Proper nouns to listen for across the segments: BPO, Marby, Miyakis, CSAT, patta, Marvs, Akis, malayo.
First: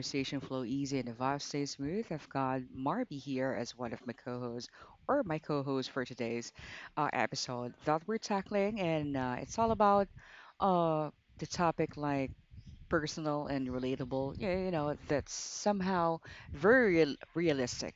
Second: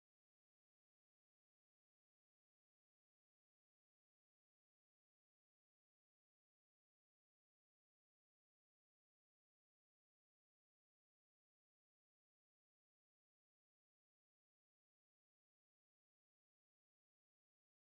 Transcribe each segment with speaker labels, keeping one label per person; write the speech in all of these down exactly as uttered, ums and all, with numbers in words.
Speaker 1: conversation flow easy and the vibe stays smooth. I've got Marby here as one of my co-hosts or my co-host for today's uh, episode that we're tackling, and uh, it's all about uh, the topic like personal and relatable. Yeah, you know that's somehow very real- realistic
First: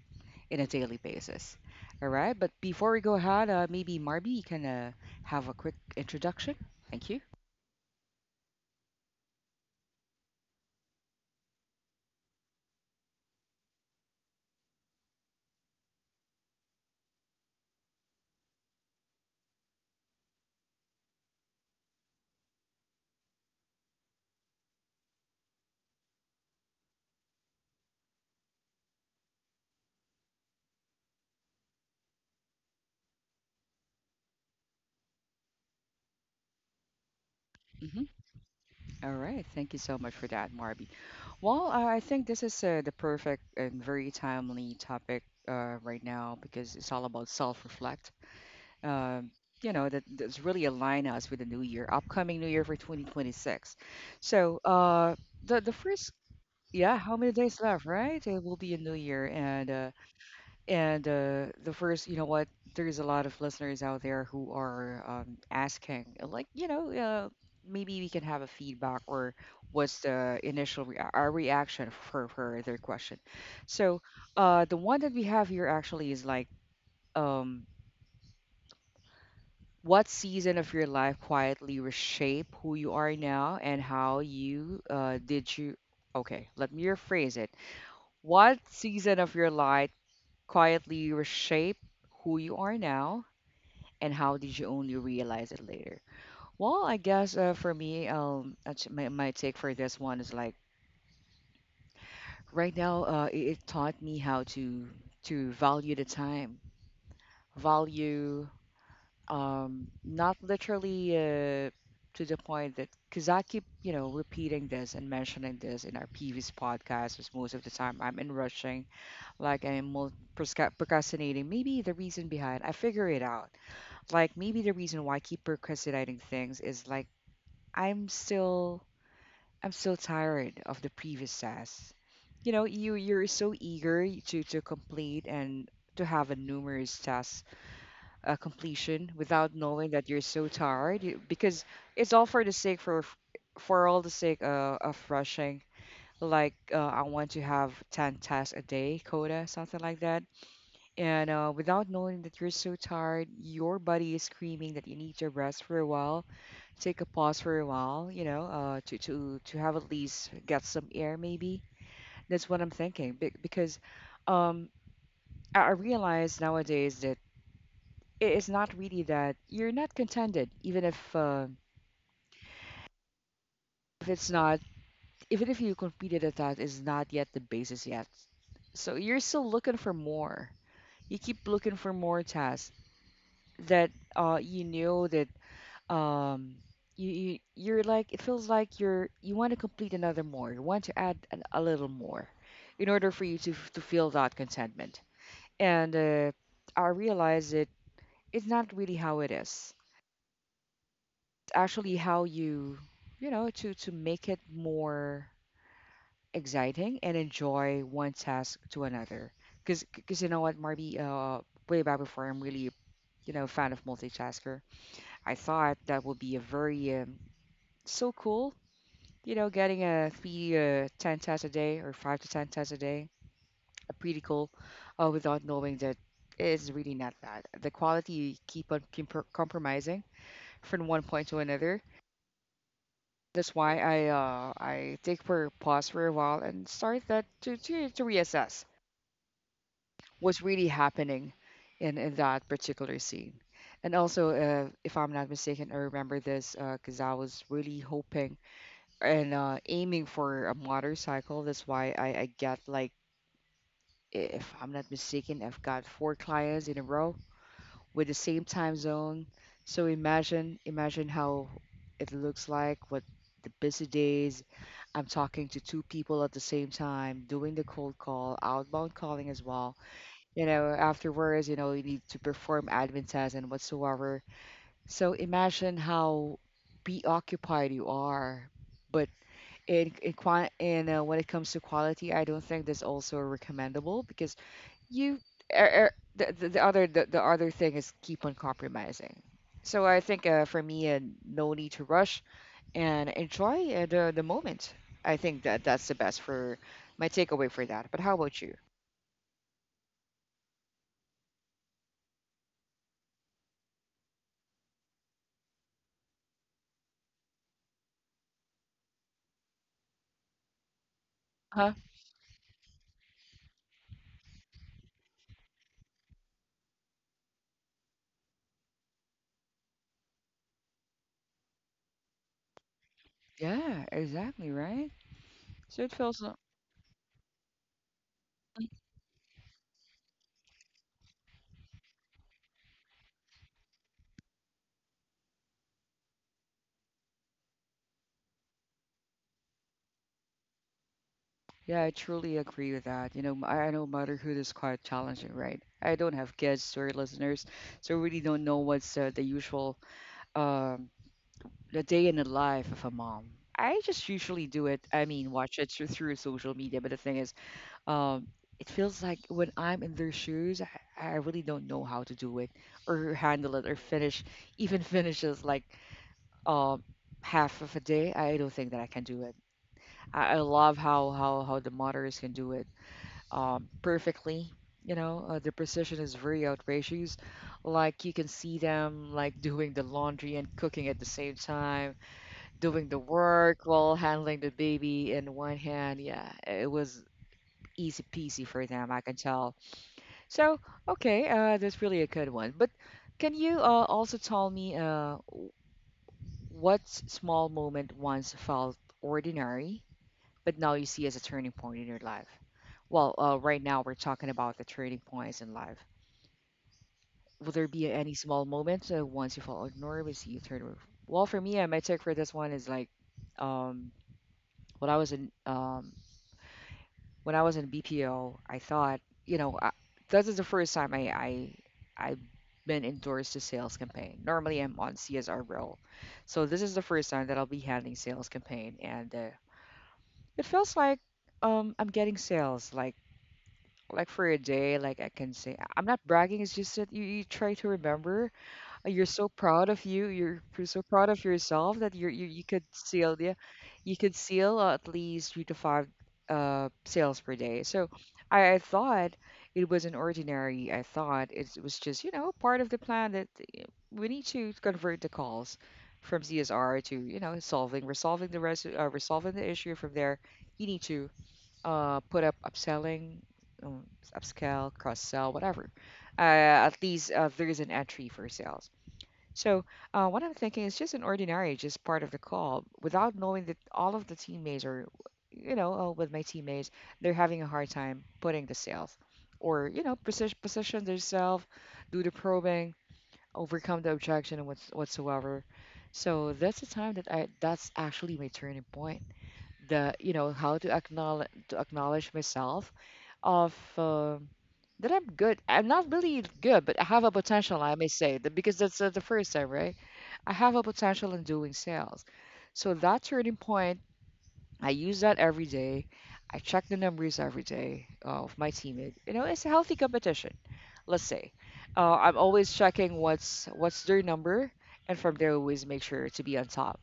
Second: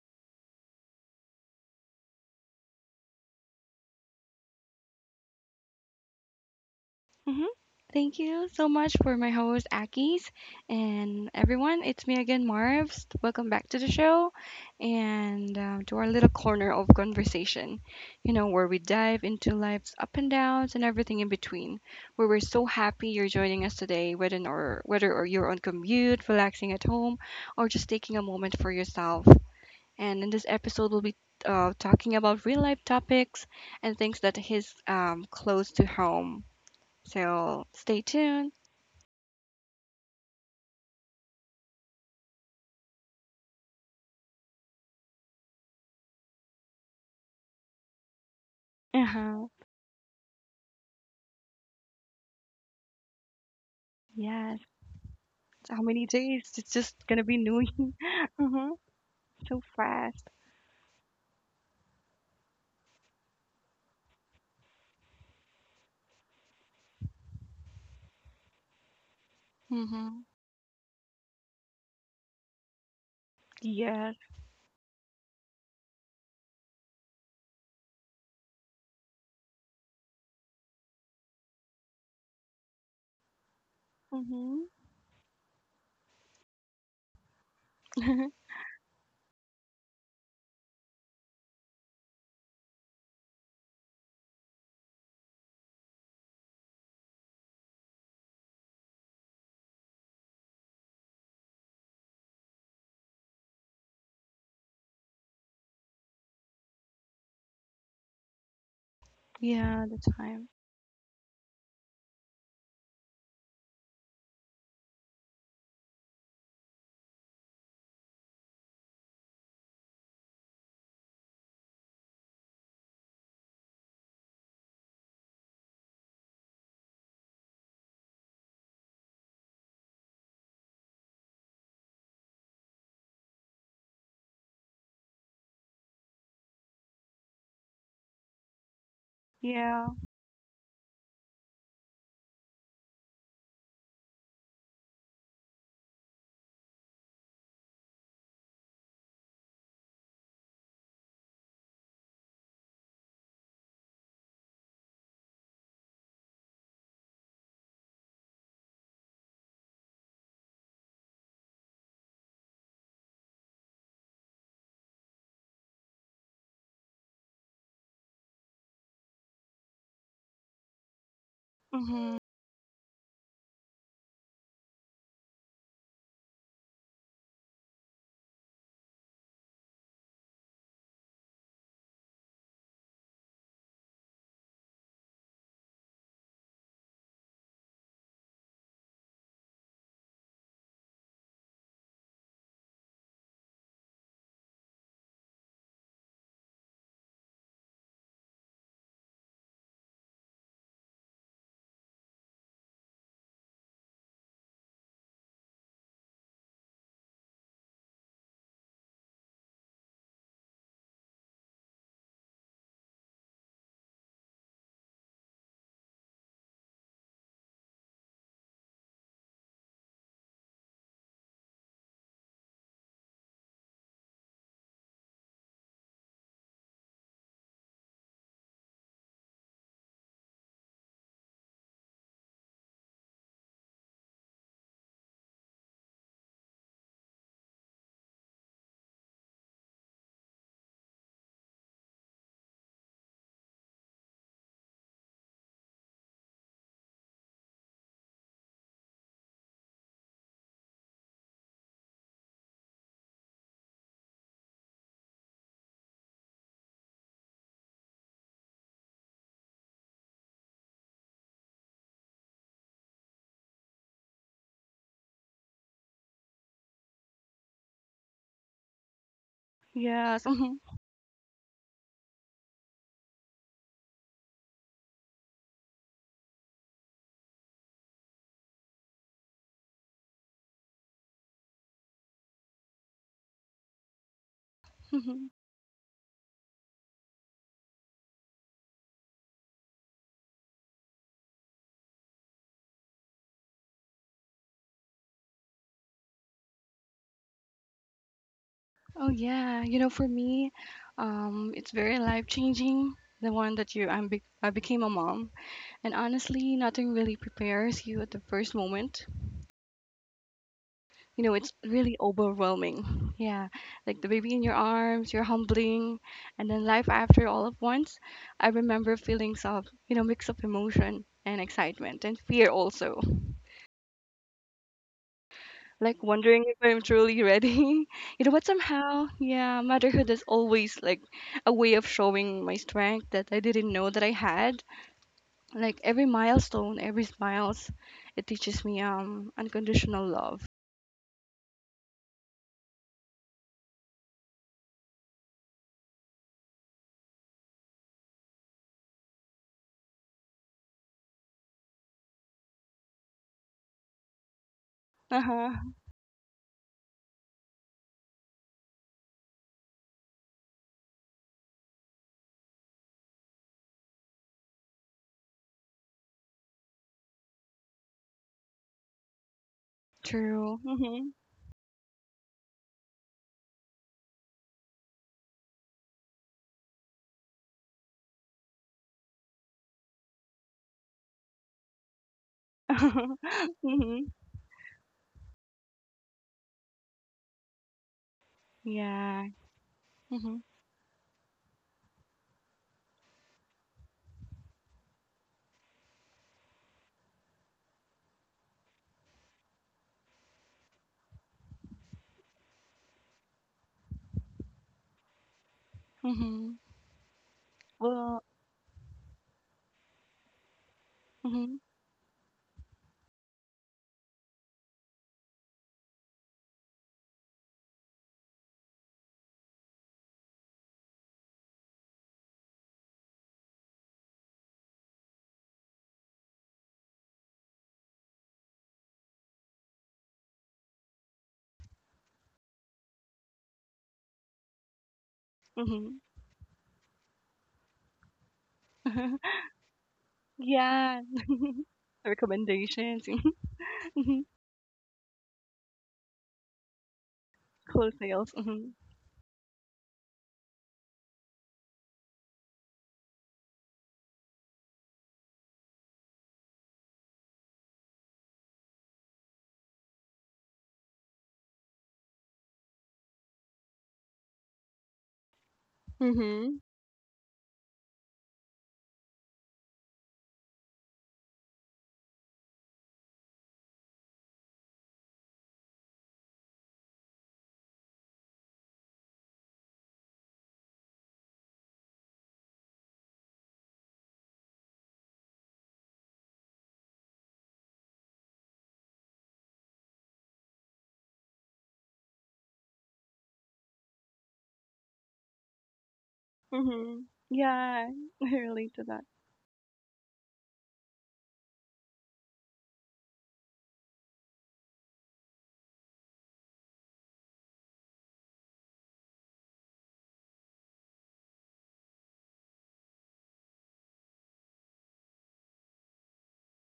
Speaker 1: in a daily basis. All right, but before we go ahead, uh, maybe Marby you can uh, have a quick introduction. Thank you.
Speaker 2: hmm Thank you so much for my host, Akis, and everyone. It's me again, Marvs. Welcome back to the show and uh, to our little corner of conversation, you know, where we dive into life's up and downs and everything in between. Where we're so happy you're joining us today, whether or whether or you're on commute, relaxing at home, or just taking a moment for yourself. And in this episode, we'll be uh, talking about real life topics and things that his um, close to home so stay tuned.
Speaker 1: All right. Thank you so much for that, Marby. Well, uh, I think this is uh, the perfect and very timely topic uh, right now because it's all about self-reflect. Um,
Speaker 2: Uh-huh.
Speaker 1: you know, that that's really align us with the new year, upcoming new year for twenty twenty-six. So,
Speaker 2: Yes.
Speaker 1: uh, the the
Speaker 2: How many
Speaker 1: first,
Speaker 2: days? It's
Speaker 1: yeah,
Speaker 2: just
Speaker 1: how
Speaker 2: gonna
Speaker 1: many
Speaker 2: be
Speaker 1: days
Speaker 2: new.
Speaker 1: left, right? It will be
Speaker 2: Uh-huh.
Speaker 1: a new year,
Speaker 2: So
Speaker 1: and uh,
Speaker 2: fast.
Speaker 1: and uh, the first, you know what, there's a lot of listeners out there who are um, asking, uh, like, you know, uh, maybe we can have a feedback or what's
Speaker 2: Mm-hmm.
Speaker 1: the initial rea- our reaction for, for their question. So
Speaker 2: Yes.
Speaker 1: uh, the one that we have here actually is like, um, what season of your life quietly reshape who you are now and how
Speaker 2: Mm-hmm.
Speaker 1: you uh, did you? Okay, let me rephrase it. What season of your life quietly reshape who you are now and how did you only realize it later? Well, I guess uh, for me, um, that's my, my take for this one is like right now, uh, it, it taught me how to to value the time, value
Speaker 2: Yeah,
Speaker 1: um,
Speaker 2: the
Speaker 1: not
Speaker 2: time.
Speaker 1: literally uh, to the point that because I keep you know repeating this and mentioning this in our previous podcast, is most of the time I'm in rushing, like I'm mul- prosca- procrastinating. Maybe the reason behind I figure it out like maybe the reason why I keep procrastinating things is like I'm still I'm still tired of the previous tasks. You know, you you're so eager to to complete and to have a numerous task uh, completion without
Speaker 2: Yeah.
Speaker 1: knowing that you're so tired you, because it's all for the sake for for all the sake uh, of rushing. Like uh, I want to have ten tasks a day, quota, something like that. And uh, without knowing that you're so tired, your body is screaming that you need to rest for a while take a pause for a while, you know, uh, to to to have at least get some air maybe. That's what I'm thinking be- because um, I I realize nowadays that it is not really that you're not contented even if uh,
Speaker 2: Mm-hmm.
Speaker 1: if it's not even if you completed a task is not yet the basis yet. So you're still looking for more. You keep looking for more tasks that uh, you know that um you, you you're like it feels like you're you want to complete another more you want to add an, a little more in order for you to f- to feel that contentment and uh, I realize it it's not really how it is it's actually how you you know to to make it more exciting and enjoy one task to another because because you know what marby uh way back before I'm really you know a fan of multitasker I thought that would be a very um, so cool. You know, getting a three uh, ten tests a day or five to ten tests a day, a pretty cool, uh, without knowing that it's really not bad. The quality you keep on com- compromising from one point to another. That's why I uh, I take for pause for a while and start that to, to, to reassess what's really happening in, in that particular scene. And also, uh, if I'm not mistaken, I remember this because I was really hoping and uh, aiming for a motorcycle. That's why I, I got like, if I'm not mistaken, I've got four clients in a row with the same time zone. So imagine, imagine how it looks like, what the busy days. I'm talking to two people at the same time, doing the cold call, outbound calling as well.
Speaker 2: Yes.
Speaker 1: You know,
Speaker 2: Mm-hmm.
Speaker 1: afterwards, you know, you need to perform admin tasks and whatsoever. So imagine how preoccupied you are, but in in, qua in uh, when it comes to quality, I don't think that's also recommendable because you
Speaker 2: Mm-hmm.
Speaker 1: er, er, the, the the other the, the other thing is keep on compromising. So I think uh, for me, uh, no need to rush and enjoy uh, the the moment. I think that that's the best for my takeaway for that. But how about you?
Speaker 2: Oh yeah, you know, for me, um, it's very life changing. The one that you, I'm, be- I became a mom, and honestly, nothing really prepares you at the first moment. You know it's
Speaker 1: Huh?
Speaker 2: really overwhelming, yeah, like the baby in your arms you're humbling, and then life after all at once. I remember feelings of, you know, mix of emotion and excitement and fear also,
Speaker 1: Yeah, exactly right. So it
Speaker 2: like
Speaker 1: feels.
Speaker 2: wondering if I'm truly ready. You know, but somehow, yeah, motherhood is always like a way of showing my strength that I didn't know that I had, like every milestone, every smiles, it teaches me um unconditional love.
Speaker 1: Yeah, I truly agree with that. You know, m- I I know motherhood is quite challenging, right? I don't have kids, sorry, listeners, so I really don't know what's uh, the usual um, the day in the life of a mom. I just usually do it. I mean, watch
Speaker 2: Uh-huh.
Speaker 1: it through, through social media. But the thing is, um, it feels like when I'm in their shoes, I, I really don't know how to do it or handle it or finish, even finishes like um, half of a day. I don't think that I can do it. I, I
Speaker 2: True.
Speaker 1: love how how how the mothers can do it um, perfectly. You know, uh, the precision is very outrageous. Like you can see them like doing the laundry and cooking at the same time, doing the work while
Speaker 2: Mm-hmm.
Speaker 1: handling the baby in one hand. Yeah, it was easy peasy for them, I can
Speaker 2: Yeah.
Speaker 1: tell.
Speaker 2: Mhm.
Speaker 1: So, okay, uh, that's really a good one. But can you uh, also tell me uh, w- what s- small moment once felt ordinary, but now you see as a turning point in your life? Well, uh, right now we're talking about the turning points in life.
Speaker 2: Mhm.
Speaker 1: Will there be any
Speaker 2: Well.
Speaker 1: small moments uh, once you fall nervous you turn over? Well, for me,
Speaker 2: Mhm.
Speaker 1: uh, my take for this one is like, um, when I was in um, when I was in B P O, I thought, you know, I, this is the first time I I I've been endorsed to sales campaign. Normally, I'm on C S R role, so this is the first time that I'll be handling sales campaign, and uh, it feels like um, I'm getting sales like like for a day like I can say I'm not
Speaker 2: Mhm.
Speaker 1: bragging it's just that you, you try to remember. Uh, You're so proud of you. You're pr- so
Speaker 2: Yeah.
Speaker 1: proud of yourself that you're you, you could
Speaker 2: Recommendations.
Speaker 1: seal, yeah, you could
Speaker 2: Mhm.
Speaker 1: seal uh, at least three to five uh sales per day. So
Speaker 2: Close sales.
Speaker 1: I, I
Speaker 2: Mhm.
Speaker 1: thought it wasn't ordinary. I thought it was just you know part of the plan that uh, we need to convert the calls from C S R to you know solving resolving the res uh, resolving the issue. From there, you need to uh put up upselling, um, upscale, cross sell, whatever
Speaker 2: Mhm.
Speaker 1: uh, at least uh, there is an entry for sales. So, uh, what I'm thinking is just an ordinary, just part of the call, without knowing that all of the teammates are, you know, uh, with my teammates, they're having a hard time putting the sales or, you know, position, position themselves, do the probing, overcome the objection and what's, whatsoever. So that's the time that I, that's actually my turning point. The, you know, how to acknowledge, to acknowledge myself of, Uh, that I'm good. I'm not really good, but I have
Speaker 2: Mhm.
Speaker 1: a potential, I may
Speaker 2: Yeah.
Speaker 1: say, that
Speaker 2: I
Speaker 1: because
Speaker 2: relate
Speaker 1: that's
Speaker 2: to
Speaker 1: uh, the
Speaker 2: that.
Speaker 1: first time, right? I have a potential in doing sales. So that turning point, I use that every day. I check the numbers every day uh, of my teammate. You know, it's a healthy competition. Let's say uh, I'm always checking what's what's their number, and from there, always make sure to be on top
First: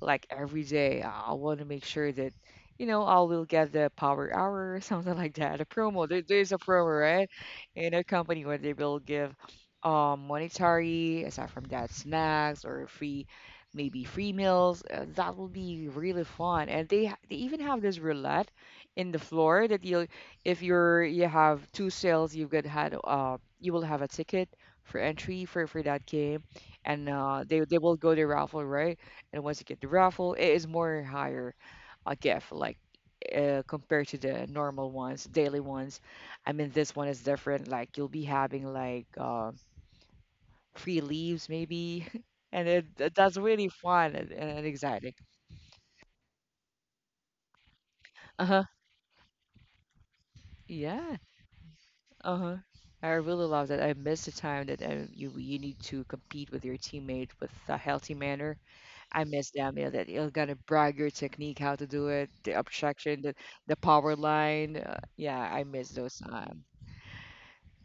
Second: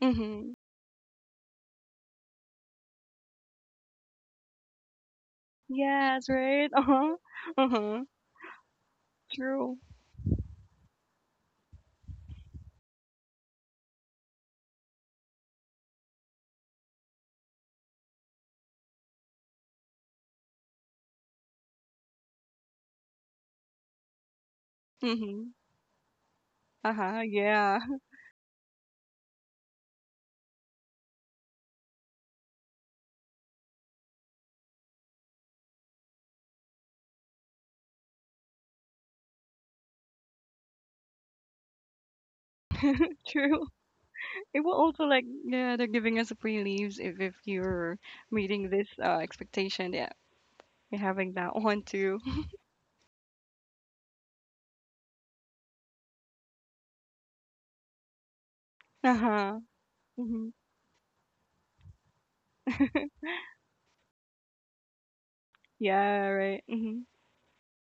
Speaker 1: like
Speaker 2: Mhm.
Speaker 1: every day. I want to make sure that, you know, I will get the power hour or something like that. A promo. There,
Speaker 2: Yes.
Speaker 1: there's a
Speaker 2: Right. Uh
Speaker 1: promo,
Speaker 2: huh.
Speaker 1: right?
Speaker 2: Uh
Speaker 1: In
Speaker 2: huh.
Speaker 1: a company where they will give
Speaker 2: True.
Speaker 1: um monetary, aside from that, snacks or free, maybe free meals. Uh, that will be really fun. And they ha- they even have this roulette in the floor that you'll if you're you have two sales, you've got had uh you will have a ticket for entry
Speaker 2: Mhm.
Speaker 1: for for that game
Speaker 2: Uh
Speaker 1: and
Speaker 2: huh.
Speaker 1: uh, they they
Speaker 2: Yeah.
Speaker 1: will go to raffle, right? And once you get the raffle, it is more higher a gift like uh, compared to the normal ones, daily ones. I mean, this one is different. Like you'll be having like uh, free leaves maybe, and it, that- that's
Speaker 2: True.
Speaker 1: really fun and,
Speaker 2: It
Speaker 1: and
Speaker 2: will also
Speaker 1: exciting.
Speaker 2: like, yeah, they're giving us free leaves if if you're
Speaker 1: Uh huh.
Speaker 2: meeting this uh expectation, yeah, you're
Speaker 1: Yeah.
Speaker 2: having that one too.
Speaker 1: Uh huh. I really love that. I miss the time that um, you you need to compete with your teammate with a healthy manner.
Speaker 2: Uh
Speaker 1: I miss
Speaker 2: huh.
Speaker 1: them. Yeah, that you're
Speaker 2: Mhm.
Speaker 1: gonna brag your technique, how to do it, the obstruction, the, the power line. Uh, yeah, I miss those
Speaker 2: Yeah.
Speaker 1: time.
Speaker 2: Right. Mhm.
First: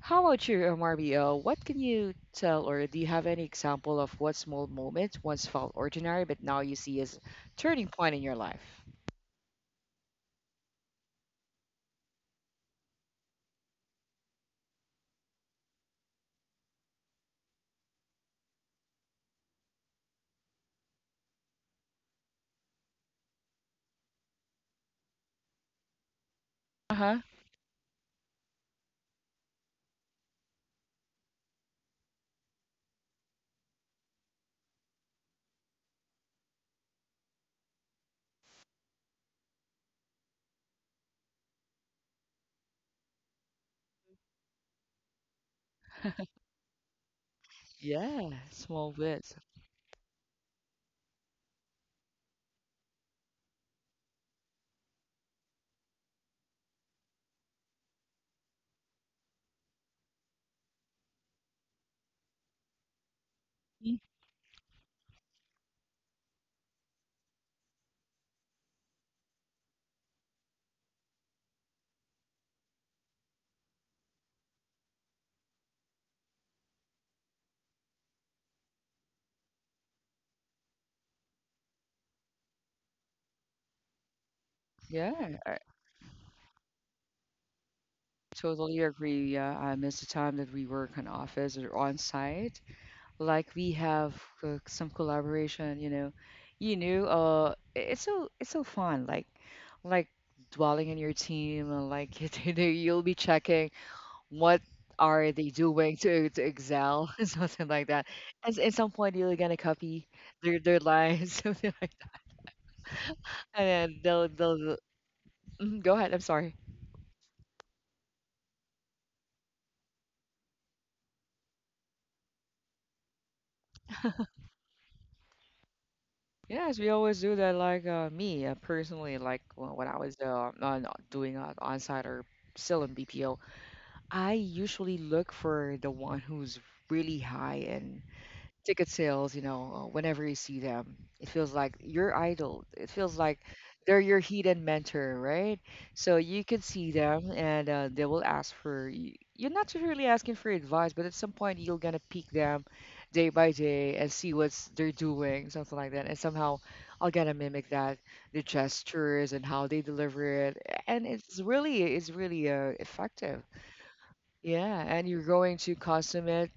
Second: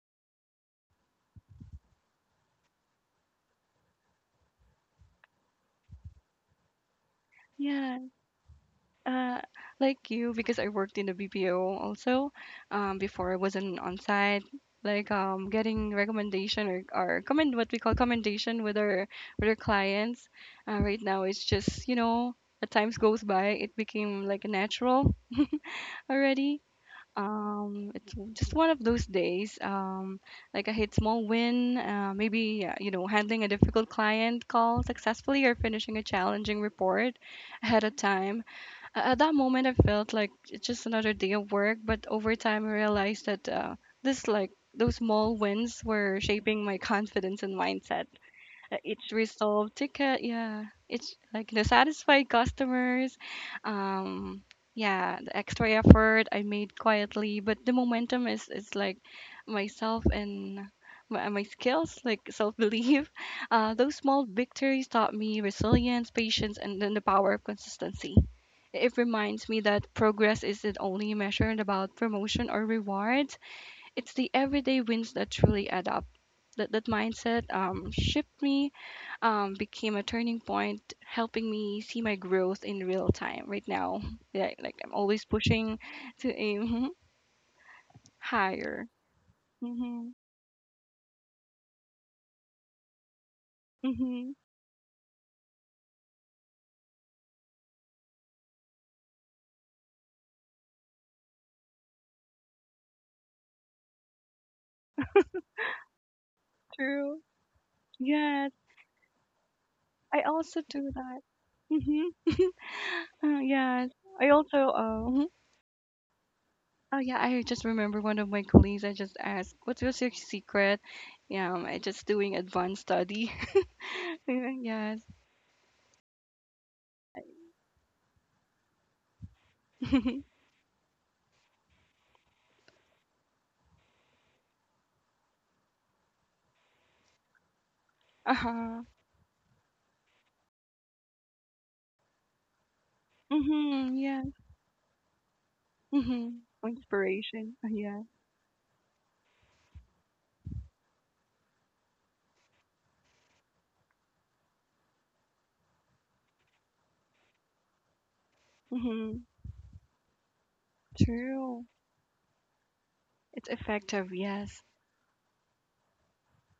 Speaker 1: How about you, M R B O? What can you tell, or do you have any example of what small moment once felt ordinary, but now you see as turning
Speaker 2: Yeah.
Speaker 1: point in your life?
Speaker 2: Uh, like you, because I worked in the B P O also, um, before I was in on site, like um, getting recommendation, or, or comment what we call commendation with our with our clients. Uh, right now, it's just, you know, as times goes by, it became like a natural already.
Speaker 1: Uh huh.
Speaker 2: Um, it's just one of those days. Um, like a hit small win, uh, maybe uh, you know, handling a difficult client call successfully or finishing a challenging report ahead of time. a- At that moment, I felt like it's just another day of work, but over time, I realized that, uh, this, like, those small wins were shaping my confidence and mindset.
Speaker 1: Yeah,
Speaker 2: Uh,
Speaker 1: small
Speaker 2: Each
Speaker 1: bits.
Speaker 2: resolved ticket, yeah, it's like the satisfied customers, um, yeah, the extra effort I made quietly, but the momentum is is like myself and my, my skills, like self belief. Uh, those
Speaker 1: Mm.
Speaker 2: small victories taught me resilience, patience, and then the power of consistency. It reminds me that progress isn't only measured about promotion or rewards, it's the everyday wins that truly add up. That, that mindset um, shipped me, um, became a turning point, helping me see my growth in real time right now. Yeah, like I'm always
Speaker 1: Yeah, I
Speaker 2: pushing to aim
Speaker 1: totally
Speaker 2: higher.
Speaker 1: agree. Yeah, I miss the
Speaker 2: hmm
Speaker 1: time that we work in office or on site. Like we have
Speaker 2: hmm
Speaker 1: uh, some collaboration. You know you know uh i- it's so, it's so fun, like like dwelling in your team and like, you know, you'll be checking what are they doing to to excel,
Speaker 2: True.
Speaker 1: and something like that.
Speaker 2: Yes,
Speaker 1: And at some point you're gonna copy
Speaker 2: I
Speaker 1: their
Speaker 2: also
Speaker 1: their
Speaker 2: do that.
Speaker 1: lines, something like that.
Speaker 2: hmm uh,
Speaker 1: And then
Speaker 2: yes, I
Speaker 1: they'll
Speaker 2: also.
Speaker 1: they'll they'll-
Speaker 2: Uh,
Speaker 1: Mhm, go ahead, I'm sorry.
Speaker 2: Oh yeah, I just remember one of my colleagues. I just asked, "What was your secret?" Yeah, um, I just doing advanced study. Yes.
Speaker 1: Yes, we always do that. Like uh, me, uh, personally, like, well, when I was uh, on, doing uh, on-site or still in B P O, I usually look for the one who's really high in
Speaker 2: Uh huh.
Speaker 1: ticket sales, you know, uh, whenever you see them. It feels like your idol. It feels like
Speaker 2: Mhm.
Speaker 1: they're
Speaker 2: Yeah.
Speaker 1: your hidden mentor, right? So
Speaker 2: Mhm.
Speaker 1: you can see them
Speaker 2: Inspiration. Uh,
Speaker 1: and uh,
Speaker 2: yeah.
Speaker 1: they will ask for, y- you're not really asking for advice, but at some point you're gonna peek them day by day and see what's they're doing, something like that. And somehow I'll gonna mimic that, the
Speaker 2: Mhm.
Speaker 1: gestures and how they deliver it. And it's
Speaker 2: True.
Speaker 1: really, it's really uh, effective.
Speaker 2: It's effective. Yes.
Speaker 1: Yeah, and you're going to consummate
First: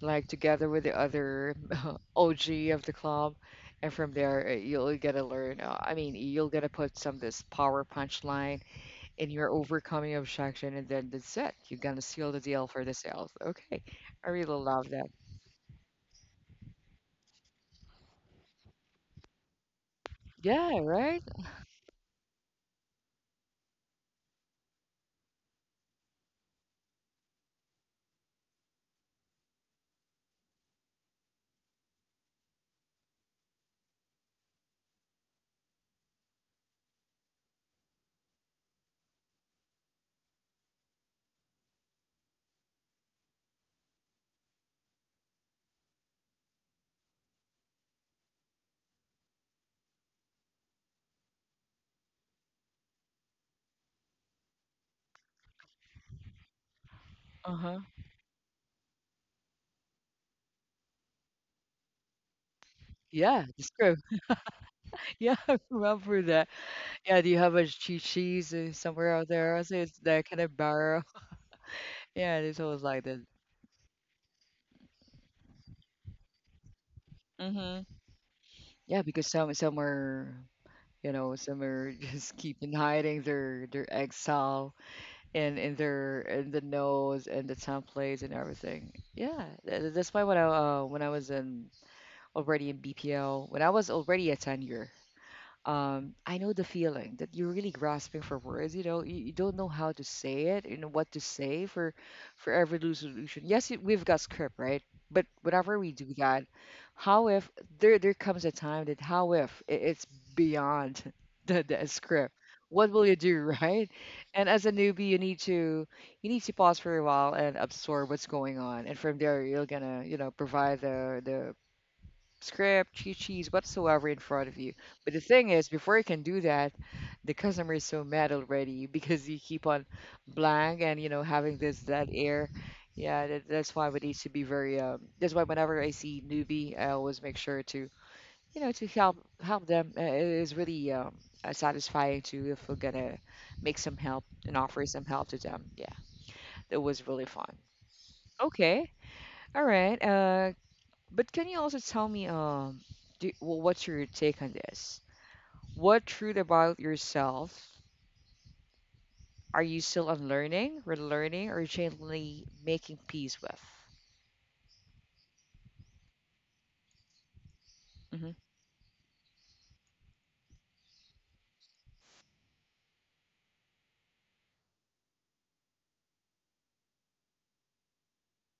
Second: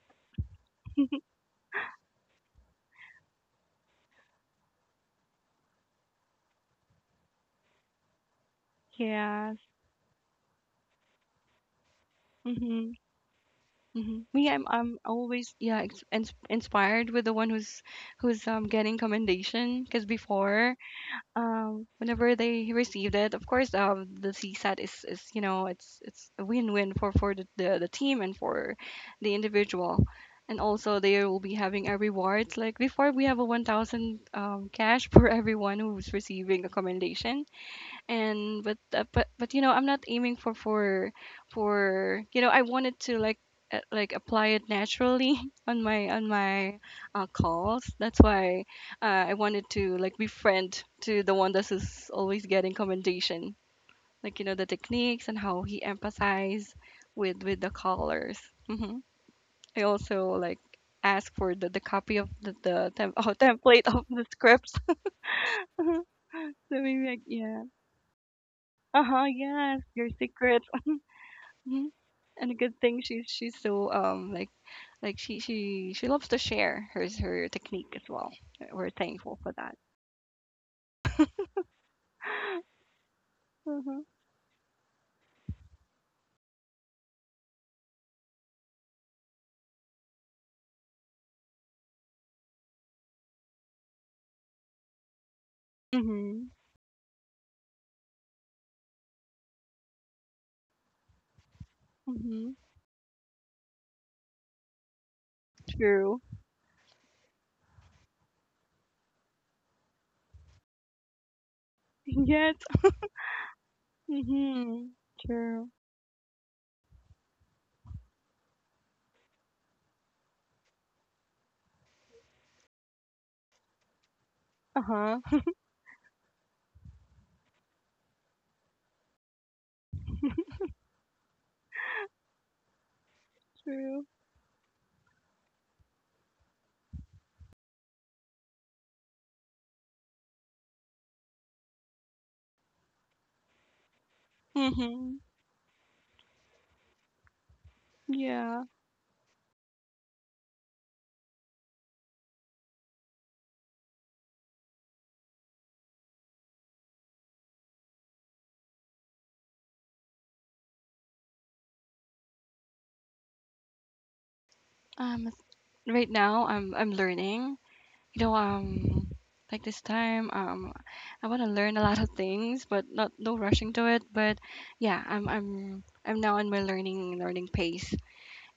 Speaker 1: like together with the other O G of the club, and from there uh, you'll get to learn. Uh, I mean, you'll get to put some this power punchline in your
Speaker 2: Yes.
Speaker 1: overcoming objection, and then that's it. You're gonna seal the deal for the
Speaker 2: Mhm.
Speaker 1: sales. Okay,
Speaker 2: Mhm.
Speaker 1: I really
Speaker 2: Me, I'm
Speaker 1: love
Speaker 2: I'm
Speaker 1: that.
Speaker 2: always, yeah, ex- ins- inspired with the one who's who's um getting commendation because before
Speaker 1: Yeah, right.
Speaker 2: um whenever they received it, of course, um the csat is is you know it's it's a win-win for for the, the the team and for the individual, and also they will be having a rewards, like before we have a one thousand um cash for everyone who's receiving a commendation, and but uh, but but you know I'm not aiming for for for you know, I wanted to like uh, like apply it naturally on my on my uh, calls, that's why uh, I wanted to like befriend to the one that is always getting commendation, like, you know, the techniques and how he empathize with
Speaker 1: Uh
Speaker 2: with the
Speaker 1: huh.
Speaker 2: callers. hmm I also like ask for the, the copy of the, the tem- oh,
Speaker 1: Yeah, the
Speaker 2: template
Speaker 1: script.
Speaker 2: of the scripts.
Speaker 1: Yeah, I
Speaker 2: So
Speaker 1: remember that.
Speaker 2: maybe
Speaker 1: Yeah,
Speaker 2: like,
Speaker 1: do you have
Speaker 2: yeah.
Speaker 1: a cheat sheet uh, somewhere
Speaker 2: Uh-huh,
Speaker 1: out there? I say
Speaker 2: yes,
Speaker 1: it's
Speaker 2: your
Speaker 1: that kind of
Speaker 2: secret.
Speaker 1: borrow.
Speaker 2: And
Speaker 1: Yeah,
Speaker 2: a
Speaker 1: it's
Speaker 2: good
Speaker 1: always
Speaker 2: thing
Speaker 1: like that.
Speaker 2: she's she's so um like like she she she loves to share her her technique
Speaker 1: Mm-hmm.
Speaker 2: as well. We're
Speaker 1: Yeah, because
Speaker 2: thankful
Speaker 1: some
Speaker 2: for that.
Speaker 1: some are. You know, some are just keeping hiding their their
Speaker 2: Mhm.
Speaker 1: exile and in their in the nose and the templates and everything. Yeah, tha- tha- that's why when I uh, when I was in already in B P L, when I was already a tenure, um, I know
Speaker 2: Mhm.
Speaker 1: the feeling that you're really grasping for words. You know, you, you don't know how to say it, you know what to say for for
Speaker 2: Mhm.
Speaker 1: every resolution. Yes, you- we've got script, right? But whenever we do
Speaker 2: True.
Speaker 1: that, how if there there comes a time that how if I- it's beyond the, the script?
Speaker 2: Yes.
Speaker 1: What will you do, right? And as a
Speaker 2: Mhm.
Speaker 1: newbie, you need
Speaker 2: True.
Speaker 1: to you need to pause for a while and absorb what's going on, and from there you're gonna, you know, provide the the script, cheat sheets, whatsoever in front of you.
Speaker 2: Uh
Speaker 1: But the
Speaker 2: huh.
Speaker 1: thing is, before you can do that, the customer is so mad already because you keep on blank and, you know, having this that air. Yeah, that, that's why we
Speaker 2: True.
Speaker 1: need to be very. Um, that's why whenever I see newbie, I always make sure to, you know, to help help them. Uh, It is really um, uh, satisfying to if we're gonna make some help and offer some
Speaker 2: Mhm.
Speaker 1: help to them. Yeah, that was really fun.
Speaker 2: Yeah.
Speaker 1: Okay, all right. Uh, but can you also tell me, um, do, well, what's your take on this? What truth about yourself are you still unlearning, relearning, or gently making peace with?
Speaker 2: Um. Right now, I'm I'm learning. You
Speaker 1: Hmm.
Speaker 2: know. Um. Like this time, um, I want to learn a lot of things, but not no rushing to it. But yeah, I'm I'm I'm now on my learning learning pace.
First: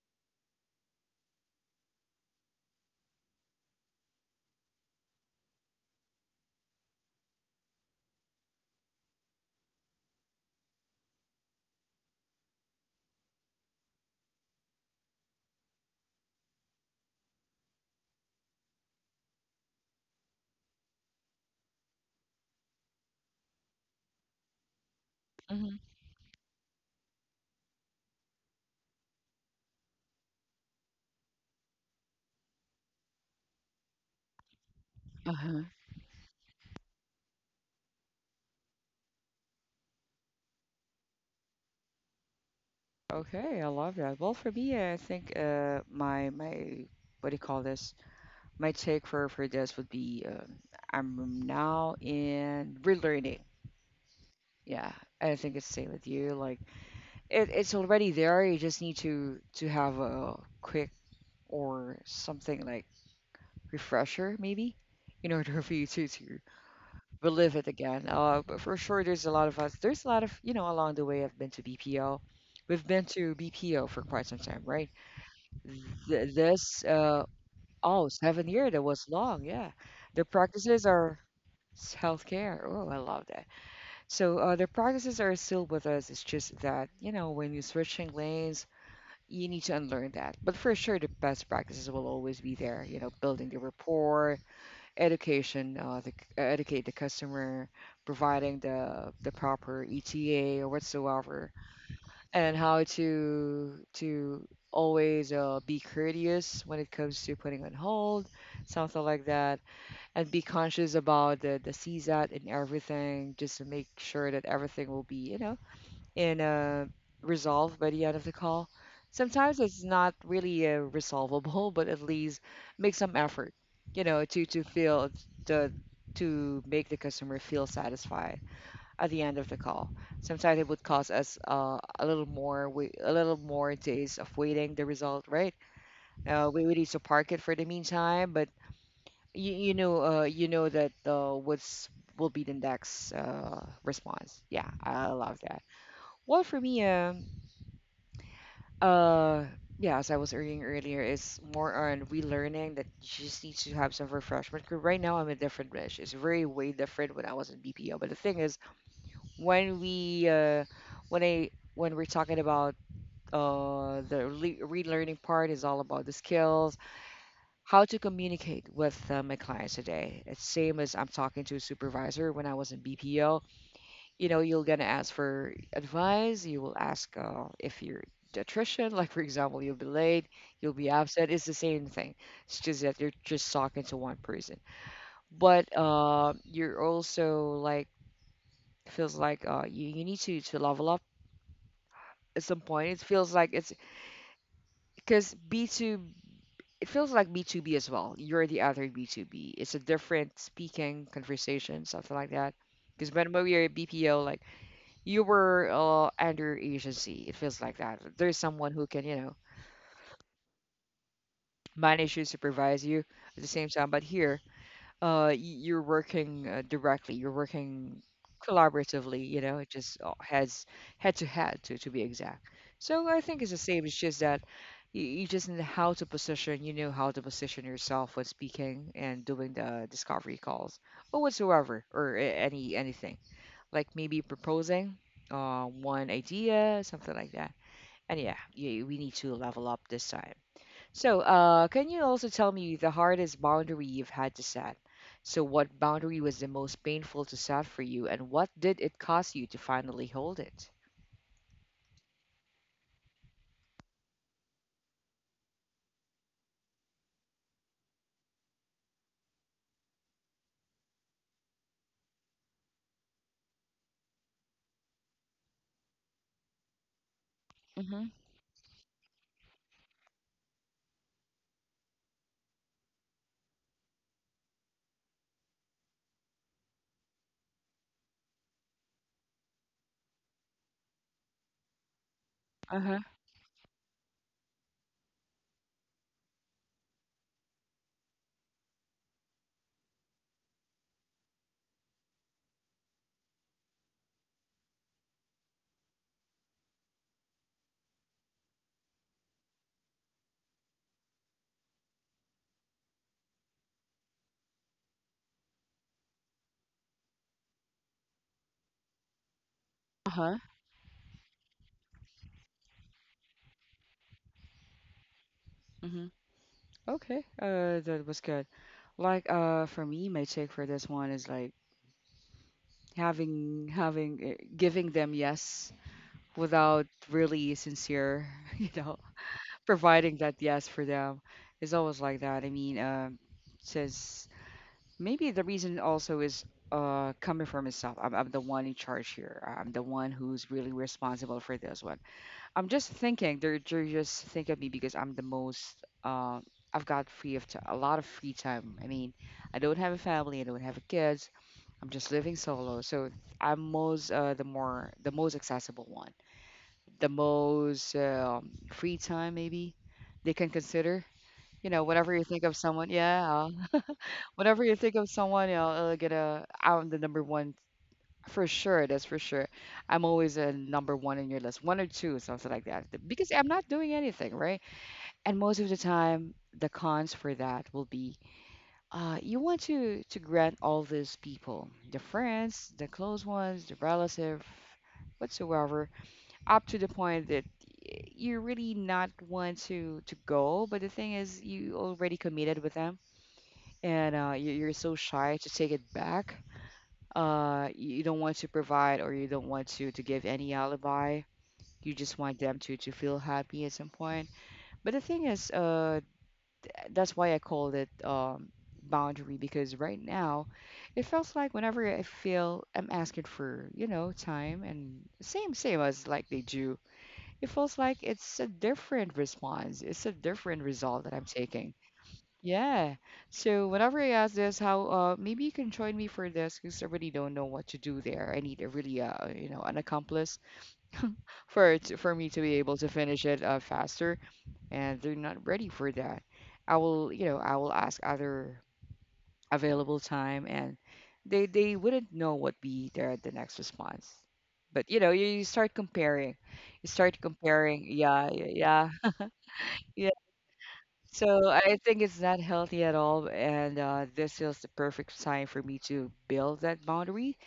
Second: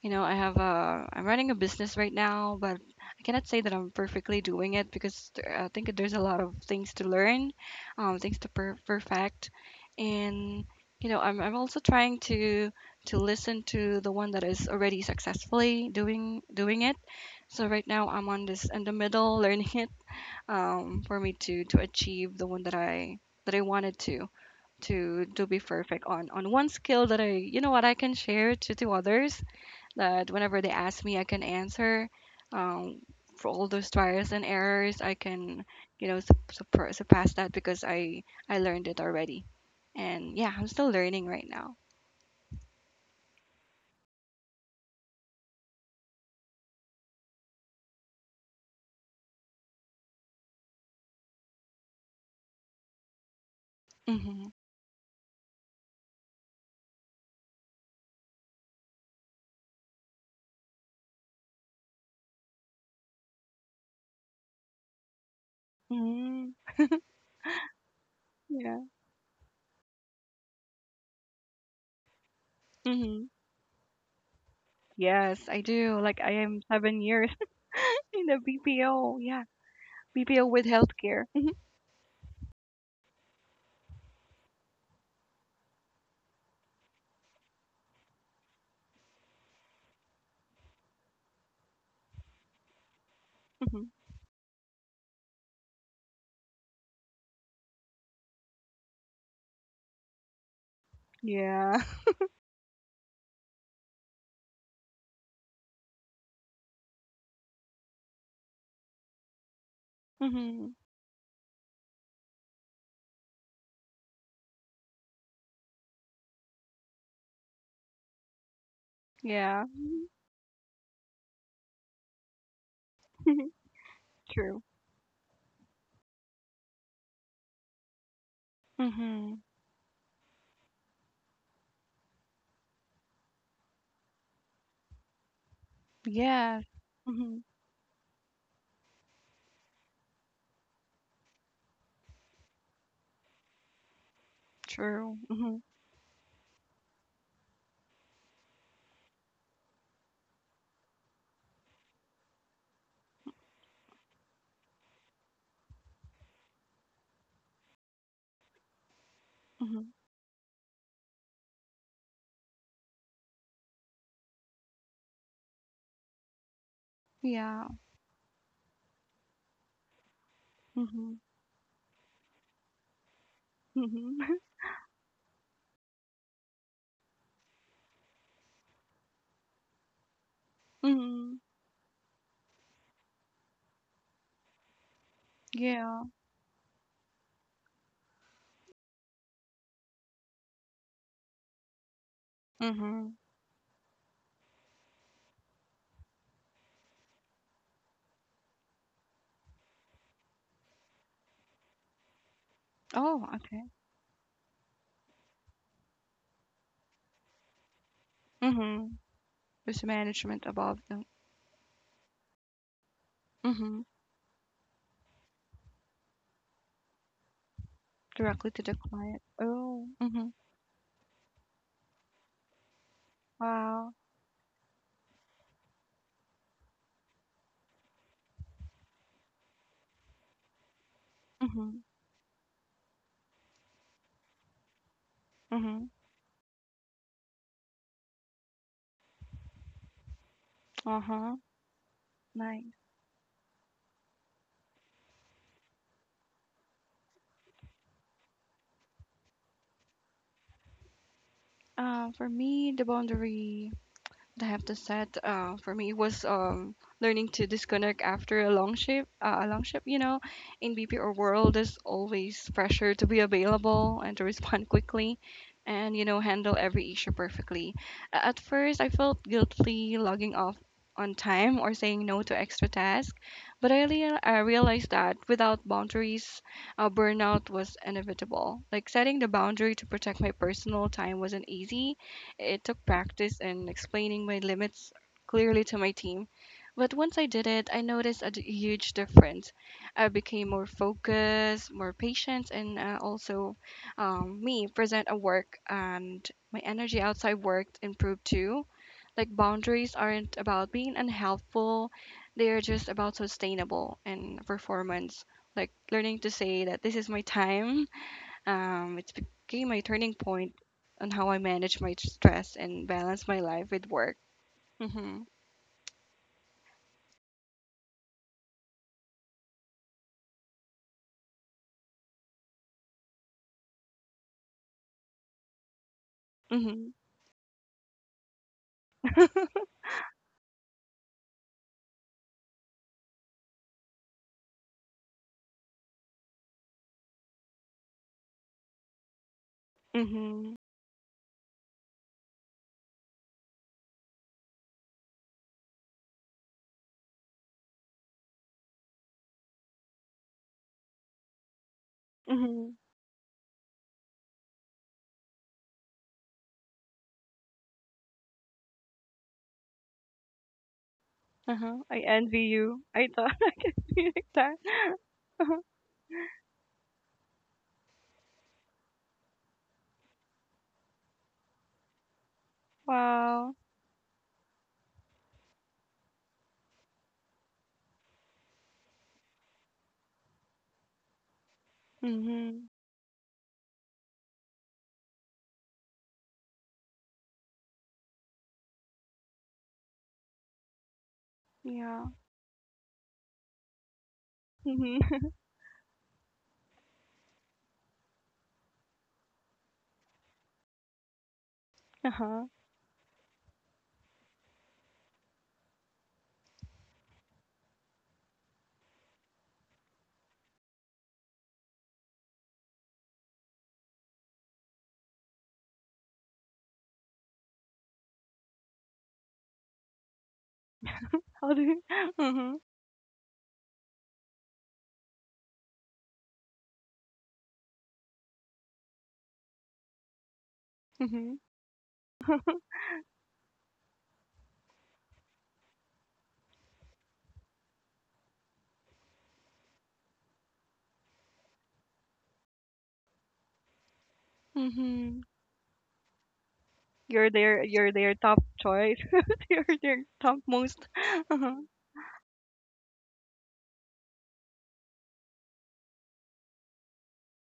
Speaker 2: You know, I have a I'm running a business right now, but I cannot say that I'm perfectly doing it because th- I think there's a lot of things to learn, um, things to per perfect, and you know, I'm I'm also trying to to listen to the one that is already successfully doing doing it. So right now I'm on this in the middle learning it, um, for me to to achieve the one that I that I wanted to to to be
Speaker 1: Hmm.
Speaker 2: perfect on on one skill that I, you know, what I can share to to others, that whenever they ask me, I can answer. Um, for all those trials and errors, I
Speaker 1: Uh-huh.
Speaker 2: can, you know, sup- supr- surpass that because I I learned it already, and yeah, I'm still learning right now.
Speaker 1: Okay, I love that. Well, for me, I think uh, my my, what do you call this? My take for for this would be, um, I'm now in relearning.
Speaker 2: Mm-hmm.
Speaker 1: Yeah, I think it's same with you. Like it, it's already there. You just need to to have a quick or something like refresher maybe in order for you to to
Speaker 2: Mm-hmm.
Speaker 1: relive it again. Uh, but for
Speaker 2: Yeah.
Speaker 1: sure there's a lot of us, there's a lot of, you know, along the way I've been to B P O. We've been
Speaker 2: Mm-hmm.
Speaker 1: to B P O for quite some time, right?
Speaker 2: Yes, I do. Like I
Speaker 1: Th-
Speaker 2: am
Speaker 1: this
Speaker 2: seven
Speaker 1: uh
Speaker 2: years
Speaker 1: Oh,
Speaker 2: in the
Speaker 1: seven year, that was
Speaker 2: B P O. Yeah,
Speaker 1: long, yeah. The
Speaker 2: B P O with
Speaker 1: practices are
Speaker 2: healthcare. Mm-hmm.
Speaker 1: s- healthcare, oh, I love that. So, uh, the practices are still with us. It's just that, you know, when you're switching lanes you need to unlearn that. But for sure, the best practices will always be there. You know, building the
Speaker 2: Mm-hmm.
Speaker 1: rapport, education, uh, the, uh, educate the customer, providing the the proper E T A or whatsoever,
Speaker 2: Yeah.
Speaker 1: and how to to always uh, be courteous when it comes to putting on hold, something like that, and be
Speaker 2: Mm-hmm.
Speaker 1: conscious about the the C sat and everything, just to make sure that everything will be, you know, in a resolve by the end of the call. Sometimes
Speaker 2: Yeah.
Speaker 1: it's not really uh, resolvable, but at least make some effort, you know, to
Speaker 2: True.
Speaker 1: to feel the to make the customer feel satisfied at the end
Speaker 2: Mm-hmm.
Speaker 1: of the call. Sometimes it would cost us uh, a little more wait, a little more days of waiting the result, right? Uh,
Speaker 2: Yes.
Speaker 1: we we need to park
Speaker 2: Mm-hmm.
Speaker 1: it for the meantime, but you, you know uh, you know that uh, what's will be the next uh, response. Yeah, I
Speaker 2: True.
Speaker 1: love
Speaker 2: Mm-hmm.
Speaker 1: that. Well, for me, um, uh, yeah, as I was arguing earlier, it's more on relearning that you just need to have some refreshment. 'Cause right now, I'm a different Mish. It's very way different when I was in B P O. But the thing is, when
Speaker 2: Mm-hmm.
Speaker 1: we, uh, when I, when we're talking about uh the le- relearning part is all about the skills,
Speaker 2: Yeah.
Speaker 1: how to communicate with uh, my clients today. It's same as I'm
Speaker 2: Mhm.
Speaker 1: talking to a supervisor when I was in B P O.
Speaker 2: Mhm.
Speaker 1: You know, you're gonna ask for advice, you will ask uh, if you're attrition, like for example you'll be late, you'll be upset,
Speaker 2: Mhm.
Speaker 1: it's the same thing. It's just that you're just talking to one person, but
Speaker 2: Yeah.
Speaker 1: uh, you're also like feels like uh, you, you need to, to level up. At some point it
Speaker 2: Mhm.
Speaker 1: feels like it's because B two it feels like B two B as well, you're the other B two B, it's a different speaking conversation, something like that. Because
Speaker 2: Oh,
Speaker 1: when we
Speaker 2: okay.
Speaker 1: are bpo, like, you were uh, under agency. It feels like that. There's someone who
Speaker 2: Mhm.
Speaker 1: can, you know,
Speaker 2: There's management above them.
Speaker 1: manage you, supervise you at the same
Speaker 2: Mhm.
Speaker 1: time. But here, uh, y- you're working uh, directly. You're working
Speaker 2: Directly to the client.
Speaker 1: collaboratively. You know, it
Speaker 2: Oh.
Speaker 1: just uh,
Speaker 2: Mhm.
Speaker 1: heads head to head, to to be exact. So I think it's the same.
Speaker 2: Wow.
Speaker 1: It's just that you, you just know how to position. You know how to position yourself when speaking and doing the discovery calls or
Speaker 2: Mhm.
Speaker 1: whatsoever, or a- any anything like maybe proposing uh,
Speaker 2: Mhm.
Speaker 1: one idea, something like that. And yeah, you, we need to level up this time. So,
Speaker 2: Uh-huh.
Speaker 1: uh, can you also tell me
Speaker 2: Nice.
Speaker 1: the hardest boundary you've had to set? So, what boundary was the most painful to set for you, and what did it cost you to finally hold it?
Speaker 2: Uh, for me, the boundary that I have to set, uh, for me was, um, learning to disconnect after a long shift. Uh, a long shift, you know, in B P O world, there's always pressure to be available and to respond quickly, and you know, handle every issue perfectly.
Speaker 1: Mm-hmm.
Speaker 2: A- At first, I felt guilty logging off on time or saying no to extra tasks, but I, rea- I realized that without boundaries, uh, burnout was inevitable. Like setting the boundary to protect my personal time wasn't easy, it took
Speaker 1: Uh-huh.
Speaker 2: practice and explaining my limits clearly to my team. But once I did it, I noticed a d- huge difference. I became more focused, more patient, and uh, also, um, me present at work. And my energy outside work improved too. Like boundaries aren't about being unhelpful; they are just about sustainable and performance. Like learning to say that this is my time, um, it became my turning
Speaker 1: Uh-huh.
Speaker 2: point on how I manage my stress and balance my life with work. Mm-hmm.
Speaker 1: Mm-hmm. Okay. Uh, that was good. Like, uh, for me, my take for this one is like having having uh, giving them yes without
Speaker 2: Mm-hmm.
Speaker 1: really sincere, you know. Providing that yes for them is always like that. I mean, um, says maybe the reason also is uh coming from myself. I'm, I'm the one in charge here. I'm the one who's
Speaker 2: Mm-hmm.
Speaker 1: really responsible for this one. I'm just thinking they're, they're just thinking of me because I'm the most. Uh, I've got free of t- a lot of free time. I mean, I don't have a family. I don't have kids. I'm just living
Speaker 2: Mm-hmm.
Speaker 1: solo, so I'm most uh, the more the most accessible one, the most, um, free time, maybe they can consider, you
Speaker 2: Uh-huh.
Speaker 1: know,
Speaker 2: I
Speaker 1: whenever you think
Speaker 2: envy
Speaker 1: of
Speaker 2: you.
Speaker 1: someone,
Speaker 2: I thought
Speaker 1: yeah,
Speaker 2: I could be like that.
Speaker 1: whenever you think of someone, you
Speaker 2: Uh-huh.
Speaker 1: know, it'll get a, I'm the number one for sure. That's for sure. I'm always a number one in your list, one or two, something like that, because I'm
Speaker 2: Wow.
Speaker 1: not doing anything, right? And most of the time, the cons for that will be, uh, you want to to grant all these people, the
Speaker 2: Mm-hmm.
Speaker 1: friends, the close ones, the relative, whatsoever, up to the point that y- you really not want to to go, but the thing is you
Speaker 2: Yeah.
Speaker 1: already committed with them and, uh, you- you're so
Speaker 2: Mm-hmm.
Speaker 1: shy to take it back. Uh, you don't want to provide or you don't want to, to give any alibi. You just want
Speaker 2: Uh-huh.
Speaker 1: them to, to feel happy at some point. But the thing is, uh, that's why I called it um, boundary because right now it feels like whenever I feel I'm asking for, you know, time and same, same as like they do, it feels like it's a different response. It's a different result that I'm
Speaker 2: How do
Speaker 1: taking.
Speaker 2: you... Mm-hmm.
Speaker 1: Yeah. So whenever I ask this, how uh maybe you can join me for this because I really don't know what to do there. I need a really uh you know an accomplice
Speaker 2: Mm-hmm.
Speaker 1: for it for me to be able to finish it uh faster, and they're not ready for that. I will, you know, I will ask other available time, and they they wouldn't know what be their the next response. But you know
Speaker 2: Mm-hmm.
Speaker 1: you, you start comparing, you start
Speaker 2: You're their
Speaker 1: comparing.
Speaker 2: you're their
Speaker 1: Yeah,
Speaker 2: top
Speaker 1: yeah,
Speaker 2: choice. You're their
Speaker 1: yeah.
Speaker 2: top most.
Speaker 1: So
Speaker 2: Uh-huh.
Speaker 1: I think it's not healthy at all, and uh, this is the perfect time for me to build that boundary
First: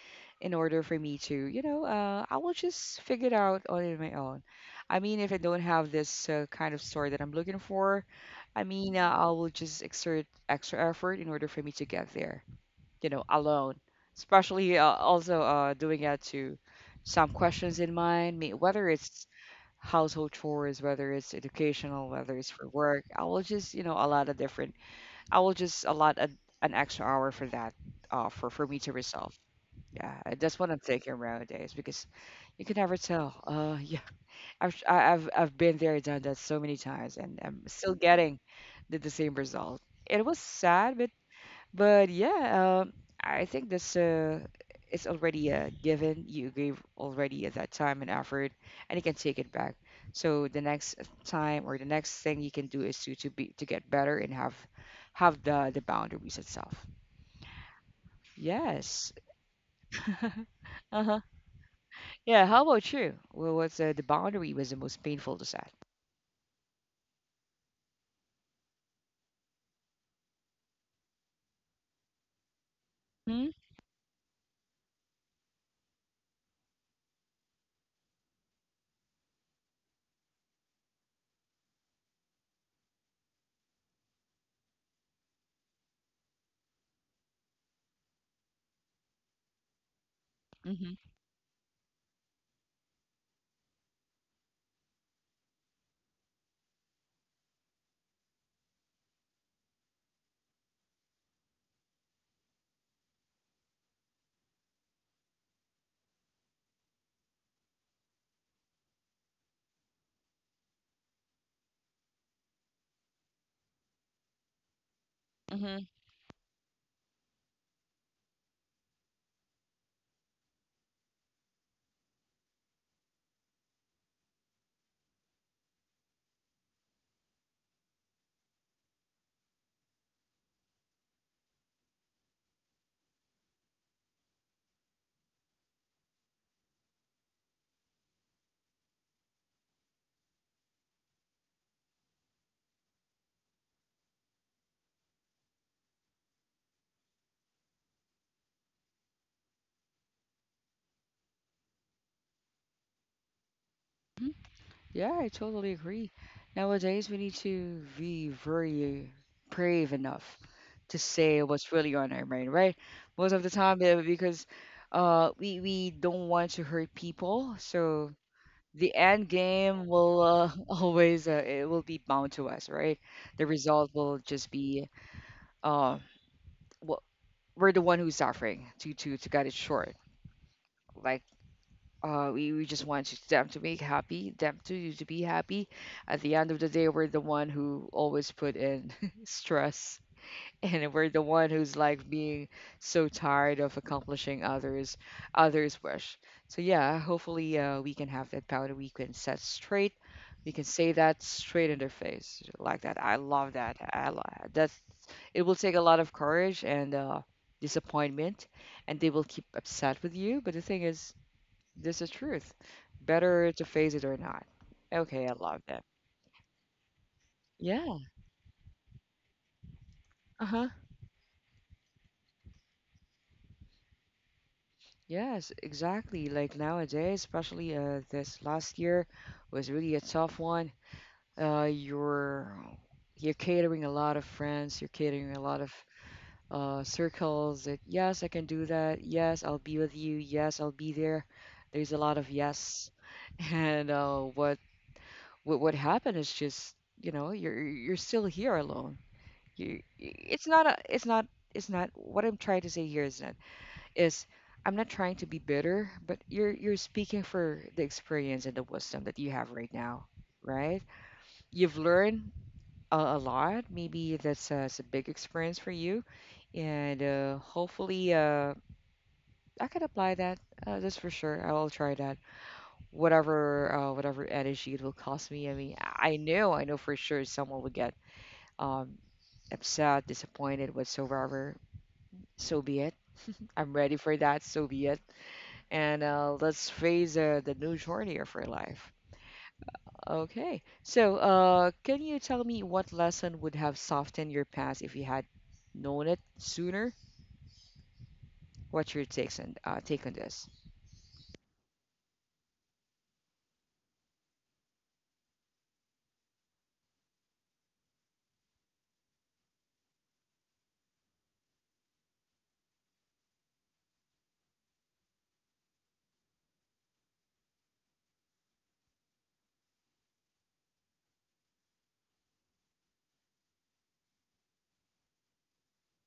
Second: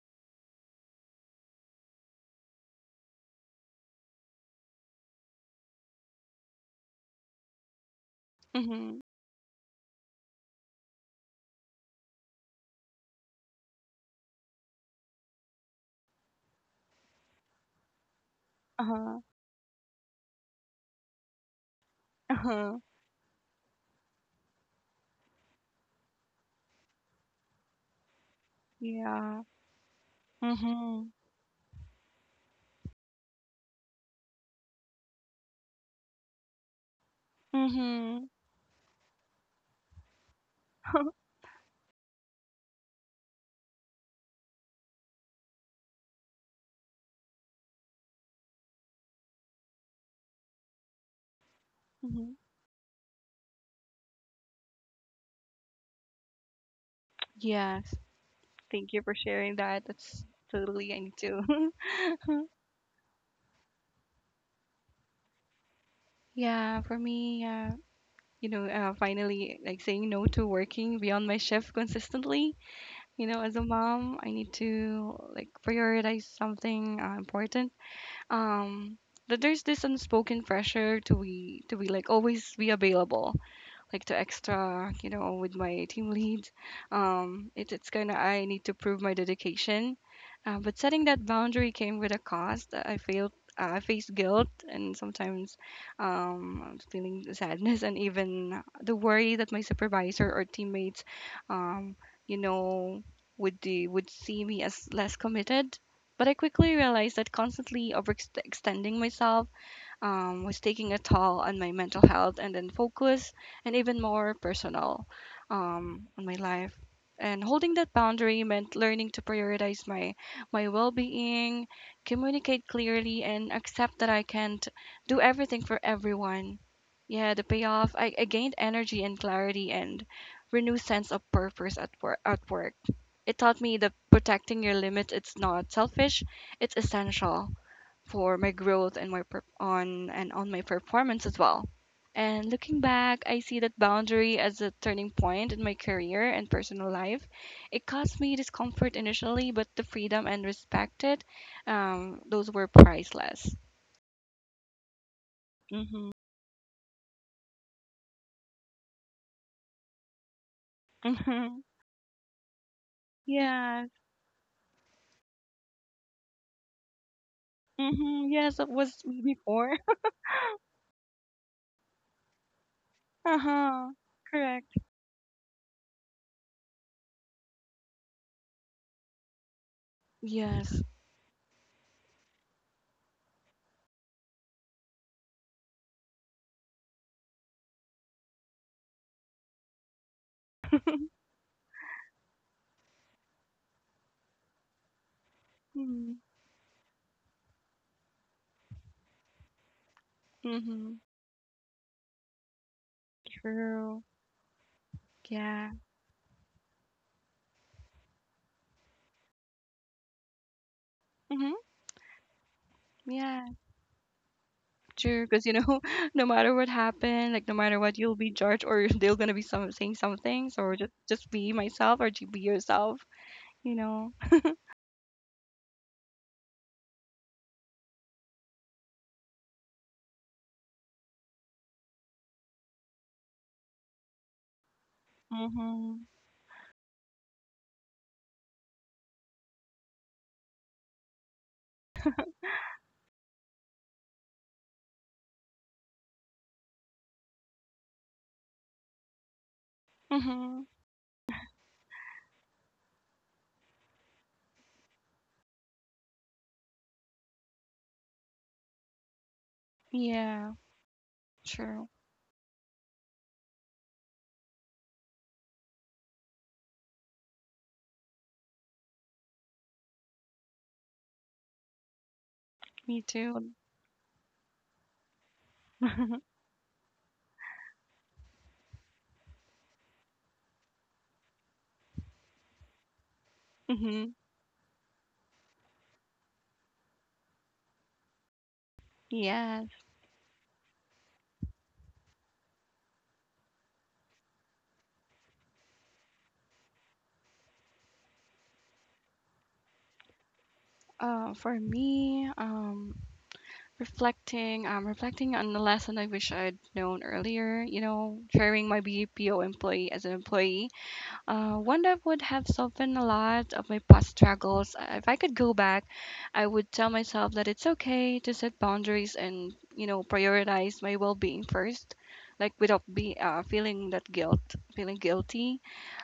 Speaker 1: in order for me to, you know, uh, I will just figure it out on my own. I mean, if I don't have this uh, kind of store that I'm looking for, I mean,
Speaker 2: Mm-hmm.
Speaker 1: uh, I will just exert extra effort in order for me to get there, you know, alone. Especially uh, also uh, doing that to some questions in mind, may- whether
Speaker 2: Uh-huh.
Speaker 1: it's household chores, whether it's educational, whether it's for
Speaker 2: Uh-huh.
Speaker 1: work. I will just, you know, a lot of different. I will just allot a, an extra hour for that, uh, for for me to resolve.
Speaker 2: Yeah.
Speaker 1: Yeah, uh, that's what I'm
Speaker 2: Mm-hmm.
Speaker 1: thinking nowadays because you can never tell. Uh, yeah, I've I- I've I've been there, done that so many times, and I'm still
Speaker 2: Mm-hmm.
Speaker 1: getting the, the same result. It was sad, but but yeah, um, I think that's uh, it's already a given. You gave already at that time and effort, and you can take it back. So the next time or the next
Speaker 2: Mhm.
Speaker 1: thing you can do is to to be to get better and have have the the boundaries itself.
Speaker 2: Yes. Thank you
Speaker 1: Yes.
Speaker 2: for sharing that. That's totally I need
Speaker 1: Uh-huh.
Speaker 2: to.
Speaker 1: Yeah. How about you? Well, what's uh, the boundary was the most painful to set?
Speaker 2: Yeah, for me, uh, you know, uh, finally like saying no to working beyond my shift consistently. You know,
Speaker 1: Mm-hmm.
Speaker 2: as a mom, I need to like prioritize something uh, important. Um, but there's this unspoken pressure to be to be like always be available, like to extra, you know, with my team lead. Um, it, it's kind of I need to prove my dedication. Uh, but
Speaker 1: Mm-hmm.
Speaker 2: setting that boundary came with a cost. I failed. Uh, I faced guilt and sometimes, um, I'm feeling sadness and even the worry that my supervisor or teammates, um, you know, would do, would see me as less committed. But I quickly realized that constantly overextending myself, um, was taking a toll on my mental health and then focus, and even more personal,
Speaker 1: Mm-hmm.
Speaker 2: um, on my life. And holding that boundary meant learning to prioritize my my well-being, communicate clearly, and accept that I can't do everything for everyone. Yeah, the payoff. I, I gained energy and clarity and renewed sense of purpose at work. At work, it taught me that protecting your limits, it's not selfish; it's essential for my growth and my per- on and on my performance as well. And looking back, I see that boundary as a turning point in my career and personal life. It caused me discomfort initially, but the freedom and respect it, um, those were priceless.
Speaker 1: Yeah, I totally agree.
Speaker 2: Mm-hmm.
Speaker 1: Nowadays, we need to be very brave enough to say
Speaker 2: Mm-hmm.
Speaker 1: what's really on our mind, right? Most of the time,
Speaker 2: Yes.
Speaker 1: uh, because uh, we we don't want to hurt people, so
Speaker 2: Mm-hmm. Yes, it
Speaker 1: the
Speaker 2: was
Speaker 1: end
Speaker 2: before.
Speaker 1: game will uh, always uh, it will be bound to us, right? The result
Speaker 2: Uh-huh.
Speaker 1: will just
Speaker 2: Correct.
Speaker 1: be uh, wh- we're the one who's suffering. To to to cut it short,
Speaker 2: Yes.
Speaker 1: like uh, we, we just want to- them to make happy, them to to be happy. At the end of the day, we're the one who always put in stress, and we're the one who's like being so tired of accomplishing others others' wish. So yeah, hopefully uh, we can have that power. We can set straight. We can say
Speaker 2: Mm-hmm.
Speaker 1: that straight in their face like that. I love that.
Speaker 2: True.
Speaker 1: I lo- that's it will take
Speaker 2: Yeah.
Speaker 1: a lot of courage and uh, disappointment, and they will keep upset with you. But the thing is
Speaker 2: Mm-hmm.
Speaker 1: this is truth. Better
Speaker 2: Yeah.
Speaker 1: to face it or not. Okay,
Speaker 2: Future,
Speaker 1: I
Speaker 2: because you
Speaker 1: love
Speaker 2: know,
Speaker 1: that.
Speaker 2: no matter what happened, like no matter
Speaker 1: Yeah.
Speaker 2: what, you'll be judged, or they're gonna be some saying something,
Speaker 1: Uh-huh.
Speaker 2: so just just be myself or just be yourself, you know.
Speaker 1: Yes, exactly. Like nowadays, especially uh, this last year was really a tough one. Uh, you're you're catering a lot of friends, you're catering a lot of
Speaker 2: Hmm.
Speaker 1: uh, circles that yes, I can do that. Yes, I'll be with you. Yes, I'll be there. There's a lot of yes. And uh, what what what happened is just, you know, you're you're still here alone you it's
Speaker 2: Hmm.
Speaker 1: not a it's not it's not what I'm trying to say here is not is I'm not trying to be bitter but you're you're speaking for the experience and the wisdom that you have right now,
Speaker 2: Yeah.
Speaker 1: right? You've
Speaker 2: True.
Speaker 1: learned a, a lot. Maybe that's a, it's a big experience for you, and uh, hopefully uh, I can apply that. Uh, that's for sure, I'll try that.
Speaker 2: Me too.
Speaker 1: Whatever uh, whatever energy it will cost me, I mean i I know, I know for sure someone will get um upset, disappointed whatsoever. So be it. I'm ready for
Speaker 2: Hmm.
Speaker 1: that. So be it. And uh, let's face uh, the new journey of our life.
Speaker 2: Yes.
Speaker 1: Okay. So, uh, can you tell me what lesson would have softened your past if you had known it sooner? What's your takes on uh, take on this?
Speaker 2: Uh for me, um reflecting, um reflecting on the lesson I wish I'd known earlier, you know, hiring my BPO employee as an employee. Uh, one that would have softened a lot of my past struggles. Uh, If I could go back, I would tell myself that it's okay to set boundaries and, you know, prioritize my well-being first, like without be uh, feeling that guilt, feeling guilty.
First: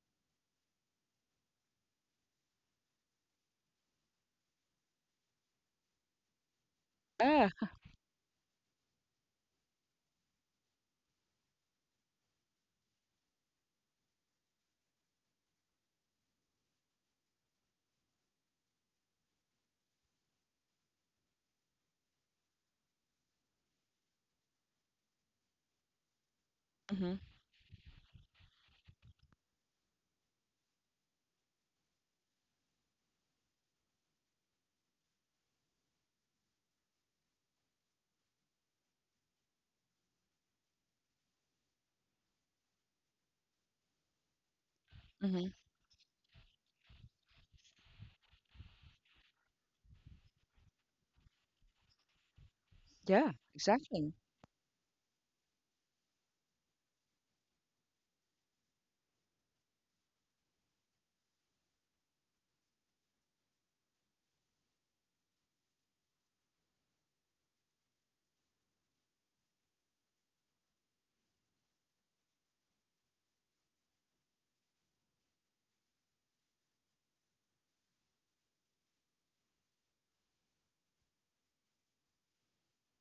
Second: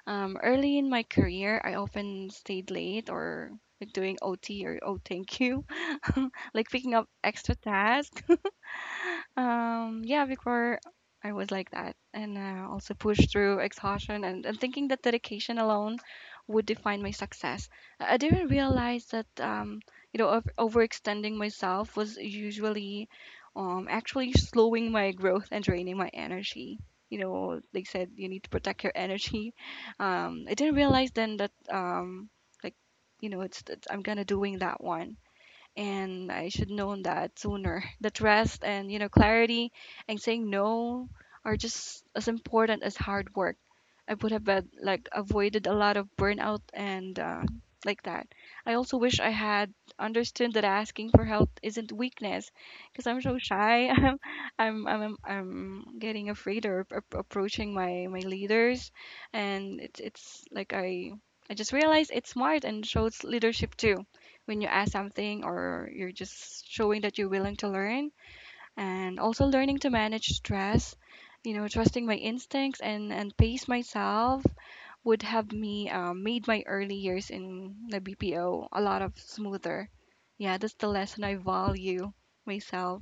Speaker 2: Um, early in my career, I often stayed late or, like, doing O T, or oh, thank you. Like picking up
Speaker 1: Yeah.
Speaker 2: extra tasks, um, yeah, before I was like that, and uh, also pushed through exhaustion, and, and thinking that dedication alone would define my success. I I didn't realize that, um, you know, over- overextending myself was usually, um, actually slowing my growth and draining my energy. You
Speaker 1: hmm
Speaker 2: know, they said you need to protect your energy. Um, I didn't realize then that, um, like, you know, it's, it's I'm gonna doing that one, and I should known that sooner. That rest and, you know, clarity and saying no are just as important as hard work. I would have been, like,
Speaker 1: hmm
Speaker 2: avoided a lot of burnout and, uh, like that. I also wish I had understood that asking for help isn't weakness, because I'm
Speaker 1: Yeah.
Speaker 2: so shy.
Speaker 1: Exactly.
Speaker 2: I'm I'm I'm I'm getting afraid of ap- approaching my my leaders, and it's it's like I I just realized it's smart and shows leadership too when you ask something, or you're just showing that you're willing to learn, and also learning to manage stress, you know, trusting my instincts and and pace myself would have me, um, made my early years in the BPO a lot of smoother. Yeah, that's the lesson. I value myself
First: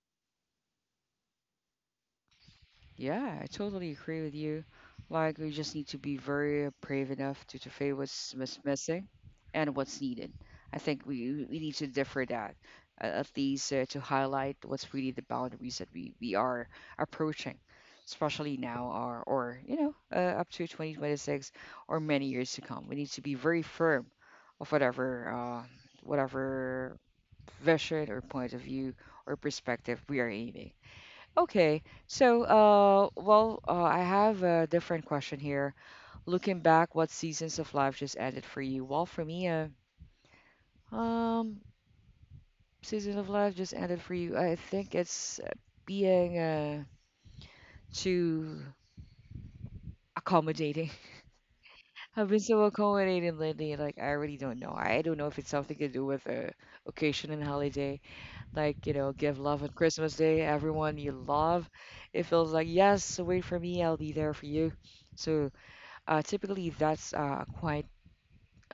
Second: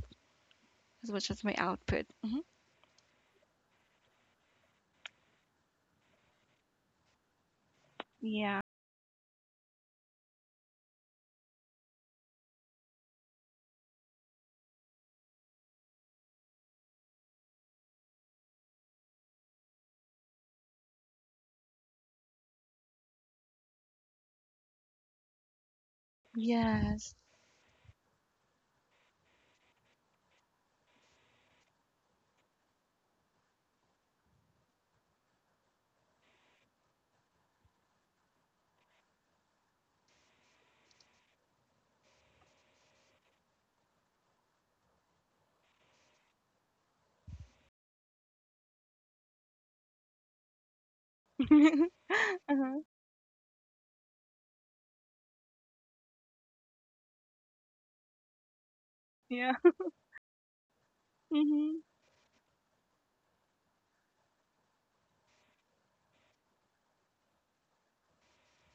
Speaker 2: as much as my output. Hmm.
Speaker 1: Yeah, I totally agree with you. Like, we just need to be very brave enough to, to face what's
Speaker 2: Yeah.
Speaker 1: mis- missing and what's needed. I think we, we need to differ that, uh, at least uh, to highlight what's really the boundaries that we, we are approaching, especially now or, or you know, uh, up to twenty twenty-six or many years to come. We need to be very firm of whatever, uh, whatever
Speaker 2: Yes.
Speaker 1: vision or point of view or perspective we are aiming. Okay. So, uh, well, uh, I have a different question here. Looking back, what seasons of life just ended for you? Well, for me, uh, um, season of life just ended for you. I think it's uh, being uh, too accommodating. I've been so
Speaker 2: Uh-huh.
Speaker 1: accommodating lately. Like, I really don't know. I don't know if it's something to do with uh, occasion and holiday. Like, you know, give
Speaker 2: Yeah.
Speaker 1: love on Christmas Day, everyone you love.
Speaker 2: Mm-hmm.
Speaker 1: It feels like, yes, wait for me, I'll be there for you. So, Uh, typically, that's uh, quite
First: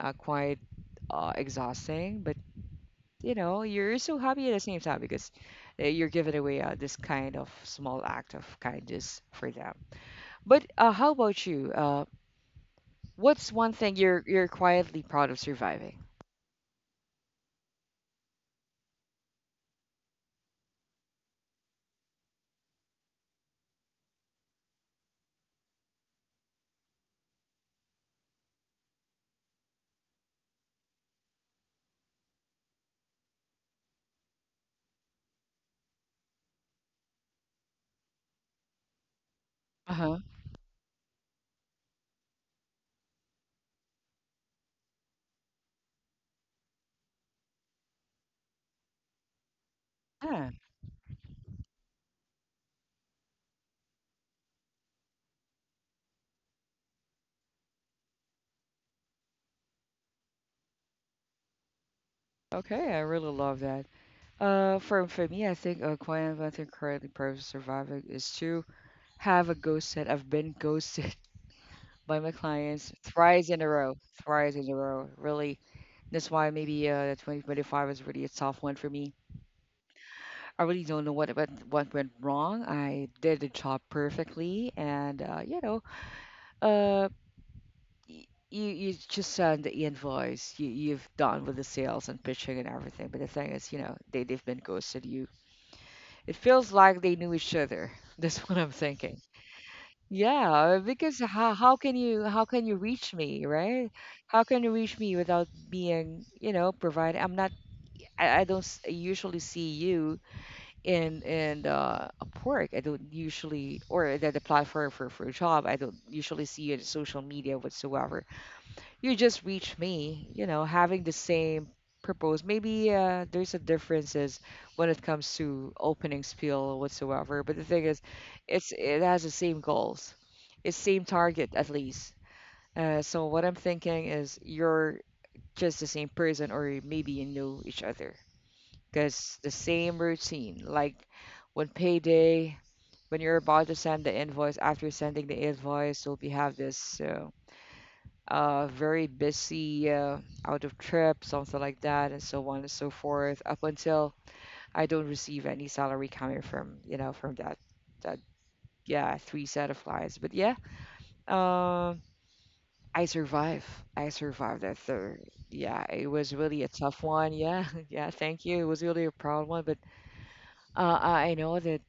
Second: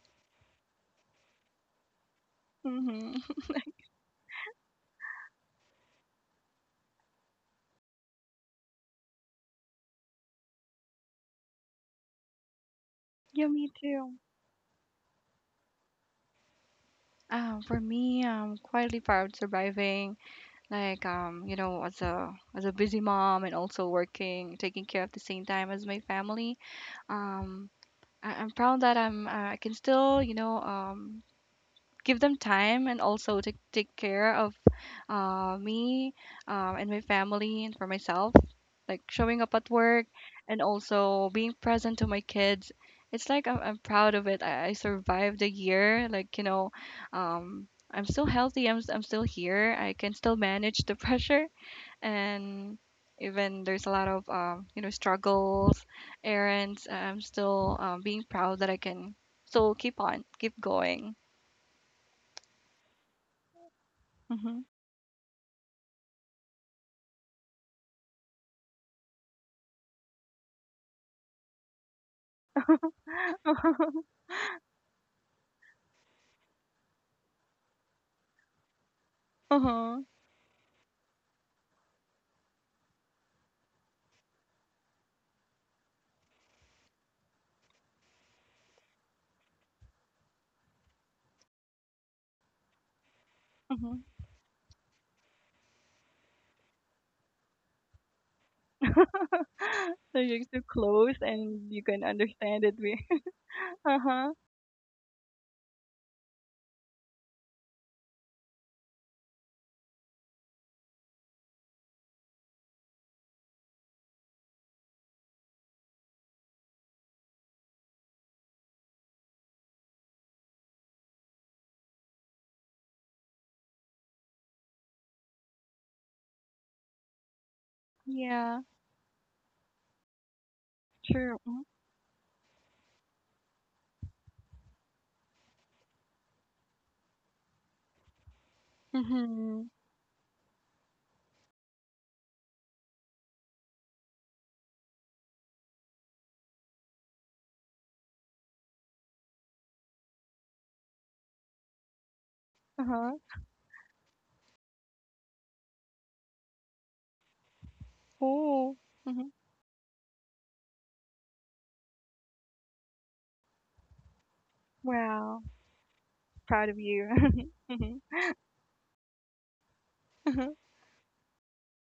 Speaker 1: uh, quite uh, exhausting, but
Speaker 2: Mm-hmm.
Speaker 1: you know, you're so happy at the same time because uh, you're giving away uh, this kind of small act of kindness for them. But uh, how about you? Uh,
Speaker 2: Yeah,
Speaker 1: what's
Speaker 2: me
Speaker 1: one thing
Speaker 2: too.
Speaker 1: you're you're quietly proud of surviving?
Speaker 2: Um, for me, I'm quietly proud surviving, like, um, you know, as a as a busy mom and also working, taking care of the same time as my family. Um, I, I'm proud that I'm uh, I can still, you know, um give them time and also take take care of uh me, um and my family, and for myself, like showing up at work
Speaker 1: Uh-huh.
Speaker 2: and also being present to my kids. It's like I'm, I'm proud of it. I, I survived a year, like, you know, um. I'm still healthy. I'm, s- I'm still here. I can still
Speaker 1: Yeah.
Speaker 2: manage the pressure, and even there's a lot of, um, you know, struggles, errands. uh, I'm still, um, being proud that I can still keep on, keep going.
Speaker 1: Okay, I really love that.
Speaker 2: Mm-hmm.
Speaker 1: Uh, for for me, I think a quiet one thing currently proud of surviving is to have a ghost set. I've been ghosted by my clients thrice in a row, thrice in a row. Really, that's why maybe uh, two thousand twenty-five was really a tough one for me.
Speaker 2: Uh-huh.
Speaker 1: I really don't know what what, what went wrong. I did the job perfectly, and uh, you know, uh, y- you you just send the invoice. You you've done with the sales and pitching and everything. But the thing is, you know,
Speaker 2: Uh-huh.
Speaker 1: they they've been ghosted you. It feels like they knew each other. That's what I'm thinking.
Speaker 2: So you're so
Speaker 1: Yeah,
Speaker 2: close,
Speaker 1: because how
Speaker 2: and
Speaker 1: how
Speaker 2: you
Speaker 1: can
Speaker 2: can
Speaker 1: you, how
Speaker 2: understand
Speaker 1: can you
Speaker 2: it. We.
Speaker 1: reach me, right?
Speaker 2: Uh-huh.
Speaker 1: How can you reach me without being, you know, provided? I'm not. I, I don't s- usually see you in in uh, Upwork. I don't usually, or the, the platform for for a job. I don't usually see you in social media whatsoever. You just reach me, you know, having the same purpose. Maybe uh, there's a differences when it comes to opening spiel whatsoever. But the thing is,
Speaker 2: Yeah.
Speaker 1: it's it has the same goals, it's same
Speaker 2: True.
Speaker 1: target at least. Uh, so what I'm thinking is you're just the same person, or maybe you know each other because the
Speaker 2: Mm-hmm.
Speaker 1: same routine. Like when payday, when you're about to send the invoice, after sending the invoice, you'll be have this uh, uh, very busy uh, out of trip, something like that, and so on and so
Speaker 2: Uh-huh.
Speaker 1: forth, up until I don't receive any salary coming from, you know, from that that
Speaker 2: Oh.
Speaker 1: yeah
Speaker 2: Mm-hmm.
Speaker 1: three set of clients. But yeah, um, I survive. I survived that third.
Speaker 2: Wow.
Speaker 1: Yeah, it was really a
Speaker 2: Proud of
Speaker 1: tough
Speaker 2: you.
Speaker 1: one. Yeah, yeah.
Speaker 2: Mm-hmm.
Speaker 1: Thank you. It was really a proud one, but
Speaker 2: Uh-huh.
Speaker 1: uh, I I know that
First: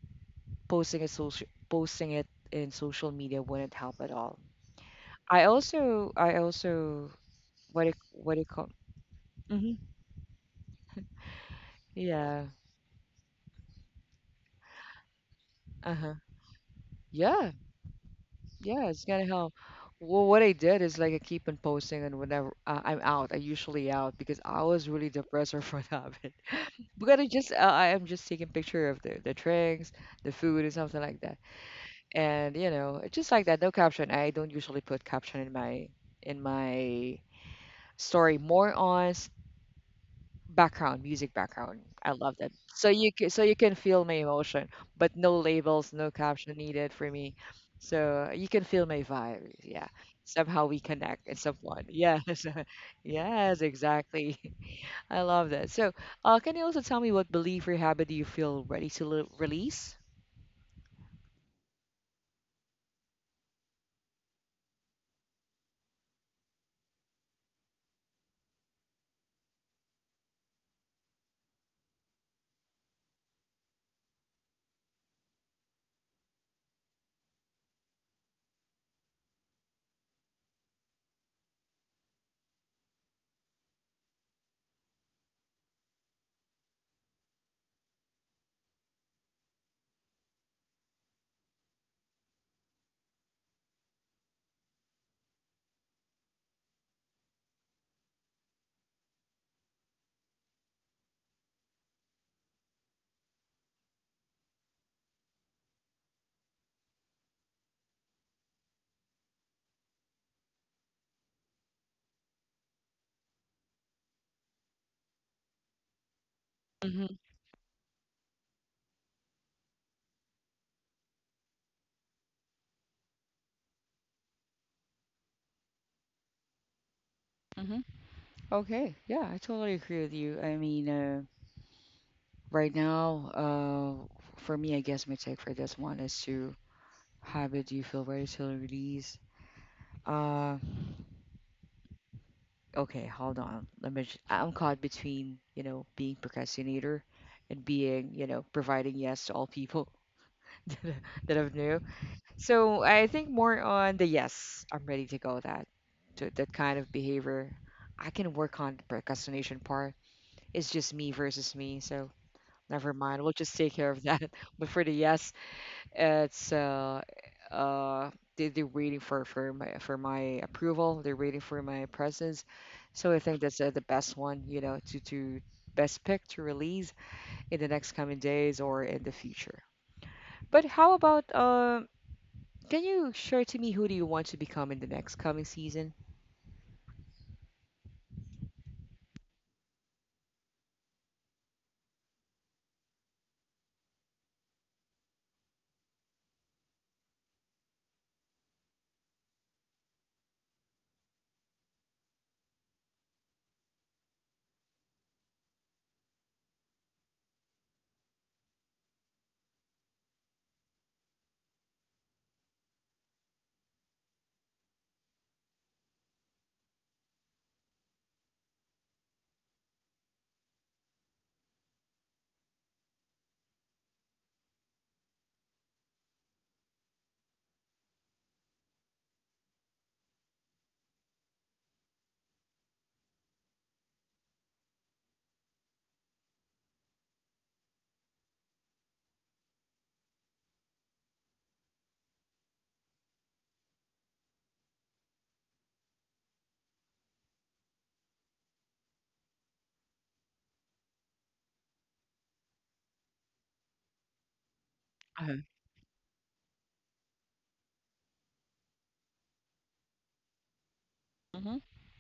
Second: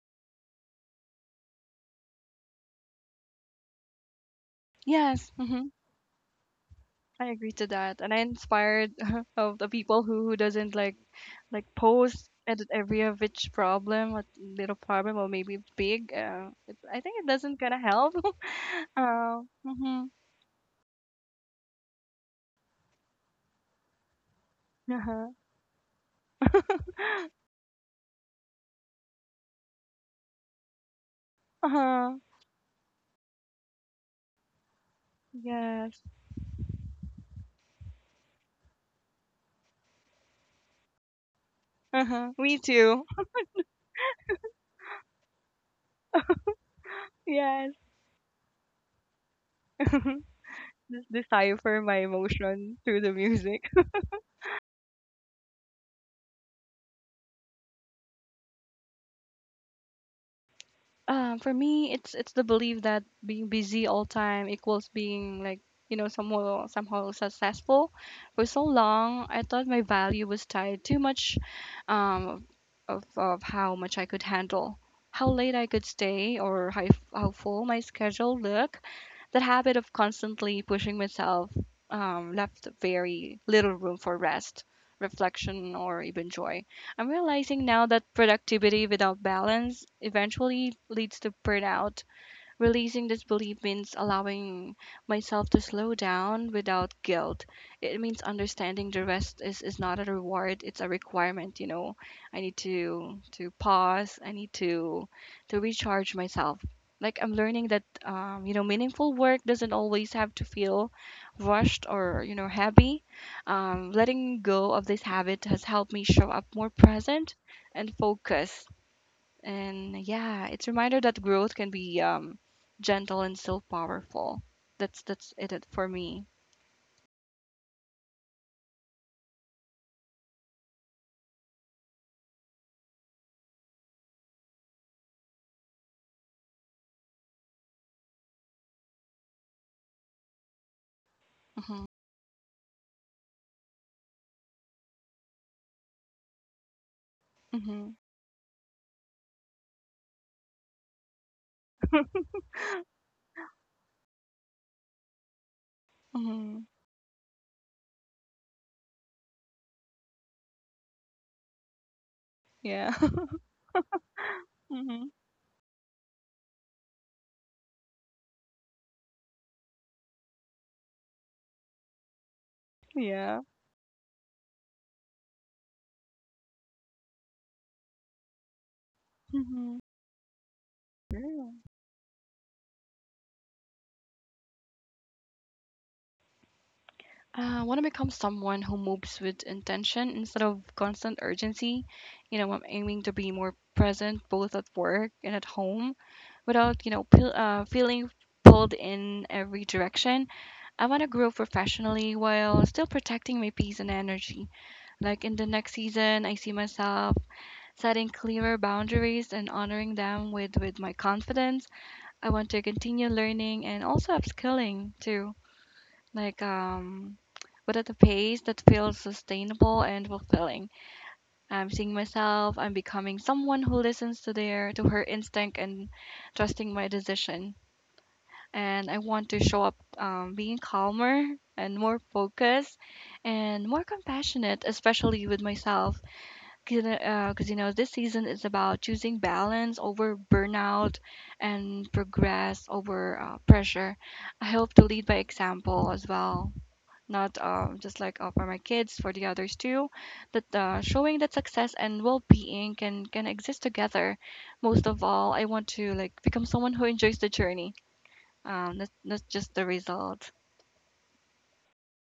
Speaker 1: posting a social, posting it in social media wouldn't help at all.
Speaker 2: Yes.
Speaker 1: I
Speaker 2: Hmm.
Speaker 1: also I also
Speaker 2: I agree to
Speaker 1: what it,
Speaker 2: that, and I
Speaker 1: what it called.
Speaker 2: inspired of the
Speaker 1: Hmm.
Speaker 2: people who, who doesn't like, like post
Speaker 1: Yeah.
Speaker 2: edit every of which problem, a little problem, or maybe big,
Speaker 1: Uh-huh.
Speaker 2: uh, it, I think it
Speaker 1: Yeah.
Speaker 2: doesn't gonna help.
Speaker 1: Yeah, it's gonna
Speaker 2: uh,
Speaker 1: help.
Speaker 2: hmm.
Speaker 1: Well, what I did is like I keep on posting, and whenever uh, I'm out, I usually out because I was really
Speaker 2: Uh-huh.
Speaker 1: depressed or what happened. Because I just uh, I am just taking picture of the the drinks, the food, and something like that.
Speaker 2: Uh-huh.
Speaker 1: And you know, it's just like that, no caption. I don't usually put caption in my
Speaker 2: Yes.
Speaker 1: in my story. More on background music background. I
Speaker 2: Uh-huh.
Speaker 1: love that
Speaker 2: Me
Speaker 1: so
Speaker 2: too.
Speaker 1: you can, so you can feel my emotion, but no labels, no caption needed for me,
Speaker 2: Yes.
Speaker 1: so you can feel my vibe. Yeah, somehow we
Speaker 2: Just
Speaker 1: connect in some
Speaker 2: decipher
Speaker 1: point.
Speaker 2: my
Speaker 1: Yes.
Speaker 2: emotion through the
Speaker 1: Yes,
Speaker 2: music.
Speaker 1: exactly. I love that. So uh, can you also tell me what belief or habit do you feel ready to le- release?
Speaker 2: Um, for me, it's it's the belief that being busy all time equals being, like, you know, somehow somehow successful. For so long, I thought my value was tied too much, um, of of how much I could handle, how late I could stay, or how how full my schedule looked. That habit of constantly pushing myself, um, left very little room for rest, reflection, or even joy. I'm realizing now that productivity without balance eventually leads to burnout. Releasing this belief means allowing myself to slow down without guilt. It means understanding the rest is, is not a reward, it's a requirement, you know. I need to to pause, I need to to recharge myself. Like I'm learning that, um, you know, meaningful work doesn't always have to feel rushed or, you know, heavy. Um, letting go of this habit has helped me show up more
Speaker 1: Hmm.
Speaker 2: present and focused, and yeah, it's a reminder that growth can be, um, gentle and still powerful. That's that's it it for me.
Speaker 1: Hmm. Okay. Yeah, I totally agree with you. I mean, uh, right now, uh, for me, I guess my take for this one is to habit. Do you feel ready to release? Uh,
Speaker 2: Mhm.
Speaker 1: okay, hold on. Let me. j- I'm caught between, you know, being procrastinator and
Speaker 2: Mhm.
Speaker 1: being, you know, providing yes to all people that I- that I've knew. So I think more on the yes. I'm ready to go. With that, to that
Speaker 2: Mhm.
Speaker 1: kind of behavior. I can work on the procrastination part. It's just me versus me. So
Speaker 2: Yeah.
Speaker 1: never mind, we'll just take care of that. But for the
Speaker 2: Mhm.
Speaker 1: yes, it's uh, so, uh, they, they're waiting for for my for my approval. They're waiting for my presence. So I
Speaker 2: Yeah.
Speaker 1: think that's uh, the best one, you know, to to best pick to release in the next coming days or in the future.
Speaker 2: Mhm.
Speaker 1: But how about
Speaker 2: Sure.
Speaker 1: um? Can you share to me who do you want to become in the next coming season?
Speaker 2: I want to become someone who moves with intention instead of constant urgency. You know, I'm aiming to be more present both at work and at home, without, you know, pil- uh, feeling pulled in every direction. I want to grow professionally while still protecting my peace and energy. Like in the next season, I see myself setting clearer boundaries and honoring them with, with my confidence. I want to continue learning and also upskilling too, like, um, but at a pace that feels sustainable and fulfilling. I'm seeing myself. I'm becoming someone who listens to their to her instinct and trusting my decision. And I want to show up, um, being calmer and more focused and more compassionate, especially with myself. Because uh, 'Cause, you know, this season is about choosing balance over burnout and progress over, uh, pressure. I hope to lead by example as well, not, um, just like, uh, for my kids, for the others too. That, uh, showing that success and well-being can can exist together. Most of all,
Speaker 1: Uh-huh.
Speaker 2: I want to, like, become someone who enjoys the journey, um, not not just the result.
Speaker 1: hmm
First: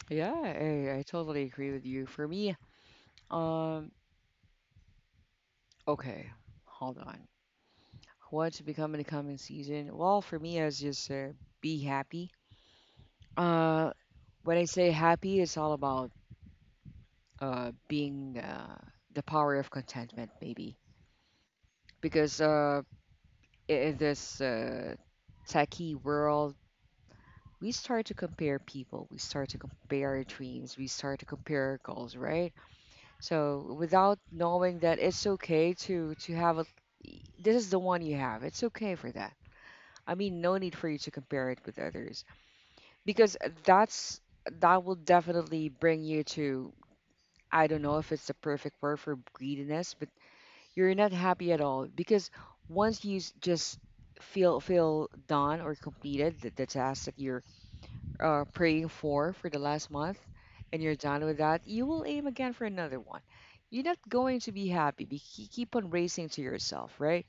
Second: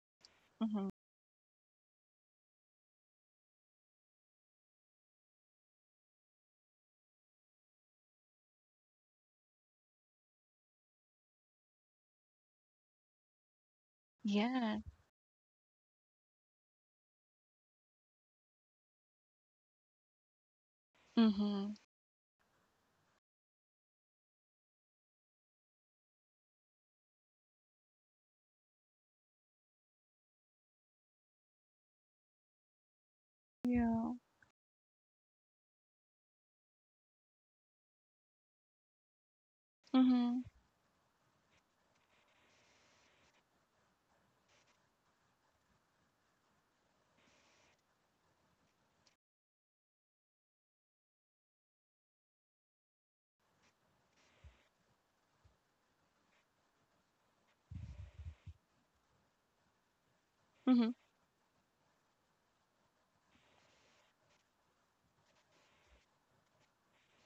Speaker 1: Yeah,
Speaker 2: Hmm.
Speaker 1: I, I totally agree with you. For me, um, okay, hold on. What to become in the coming season? Well, for me, as just uh, be happy. Uh, when I
Speaker 2: Yeah.
Speaker 1: say happy, it's all about uh, being uh, the power of contentment, maybe.
Speaker 2: Hmm.
Speaker 1: Because uh, i- in this uh, techie world, we start to compare people, we start to compare our dreams, we start to compare our goals, right? So
Speaker 2: Yeah.
Speaker 1: without knowing that it's okay to to have a, this is the one you have. It's okay for that. I mean,
Speaker 2: Hmm.
Speaker 1: no need for you to compare it with others because that's that will definitely bring you to, I don't know if it's the perfect word, for greediness, but you're not happy at all because once you s- just feel feel done or completed the, the task that you're uh, praying for for the last month, and
Speaker 2: Hmm.
Speaker 1: you're done with that, you will aim again for another one. You're not going to be happy. Be, ke- keep on racing to yourself, right?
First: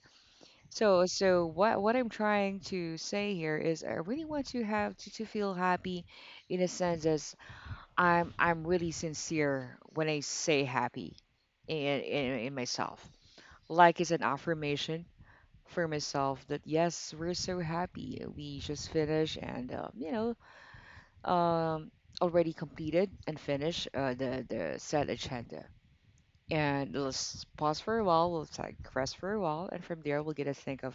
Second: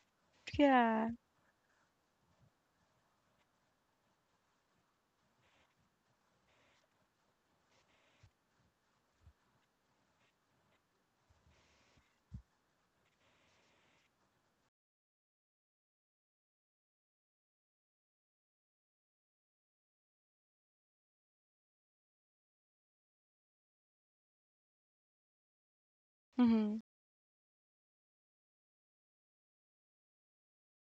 Speaker 1: So,
Speaker 2: Yeah.
Speaker 1: so what what I'm trying to say here is, I really want to have to, to feel happy, in a sense as I'm I'm really sincere when I say happy in, in, in myself. Like it's an affirmation for myself that yes, we're so happy. We just finished and uh, you know, um, already completed and finished uh, the the set agenda.
Speaker 2: Hmm.
Speaker 1: And let's pause for a while. We'll like rest for a while, and from there we'll get to think of,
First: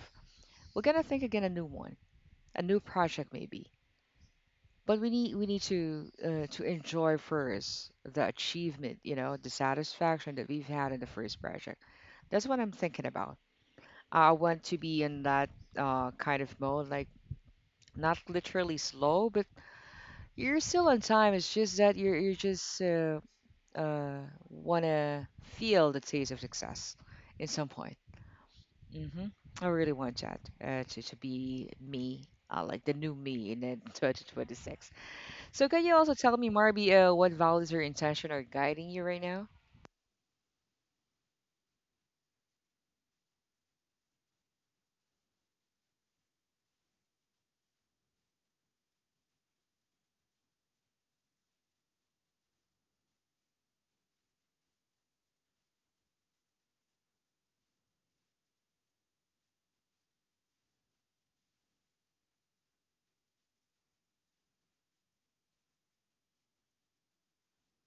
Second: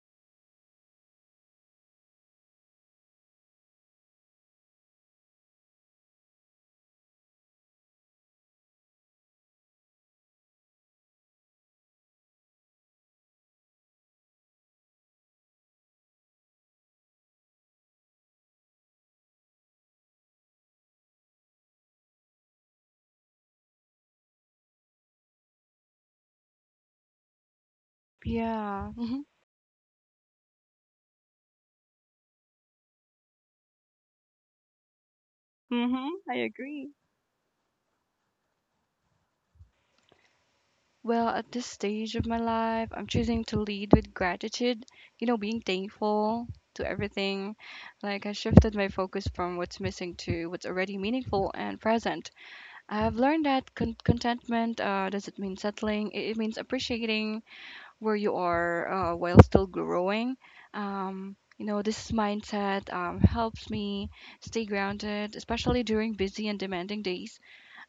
Speaker 1: we're gonna think again a new one, a new project maybe. But we need we need to uh, to enjoy first the achievement, you know, the satisfaction that we've had in the first project. That's what I'm thinking about. I want to be in that uh, kind of mode, like not literally slow, but you're still on time. It's just that you're you just uh, uh, want to feel the taste of success in some point.
Speaker 2: Yeah. Mm-hmm.
Speaker 1: hmm I really want that uh, to, to be me, uh, like the new me in uh, twenty twenty-six. So can you
Speaker 2: Mhm,
Speaker 1: also
Speaker 2: I
Speaker 1: tell me, Marby,
Speaker 2: agree.
Speaker 1: uh, what values or intention are guiding you right now?
Speaker 2: Well, at this stage of my life, I'm choosing to lead with gratitude, you know, being thankful to everything. Like, I shifted my focus from what's missing to what's already meaningful and present. I've learned that con- contentment, uh, doesn't mean settling, it, it means appreciating where you are, uh, while still growing. Um, you know, this mindset, um, helps me stay grounded, especially during busy and demanding days.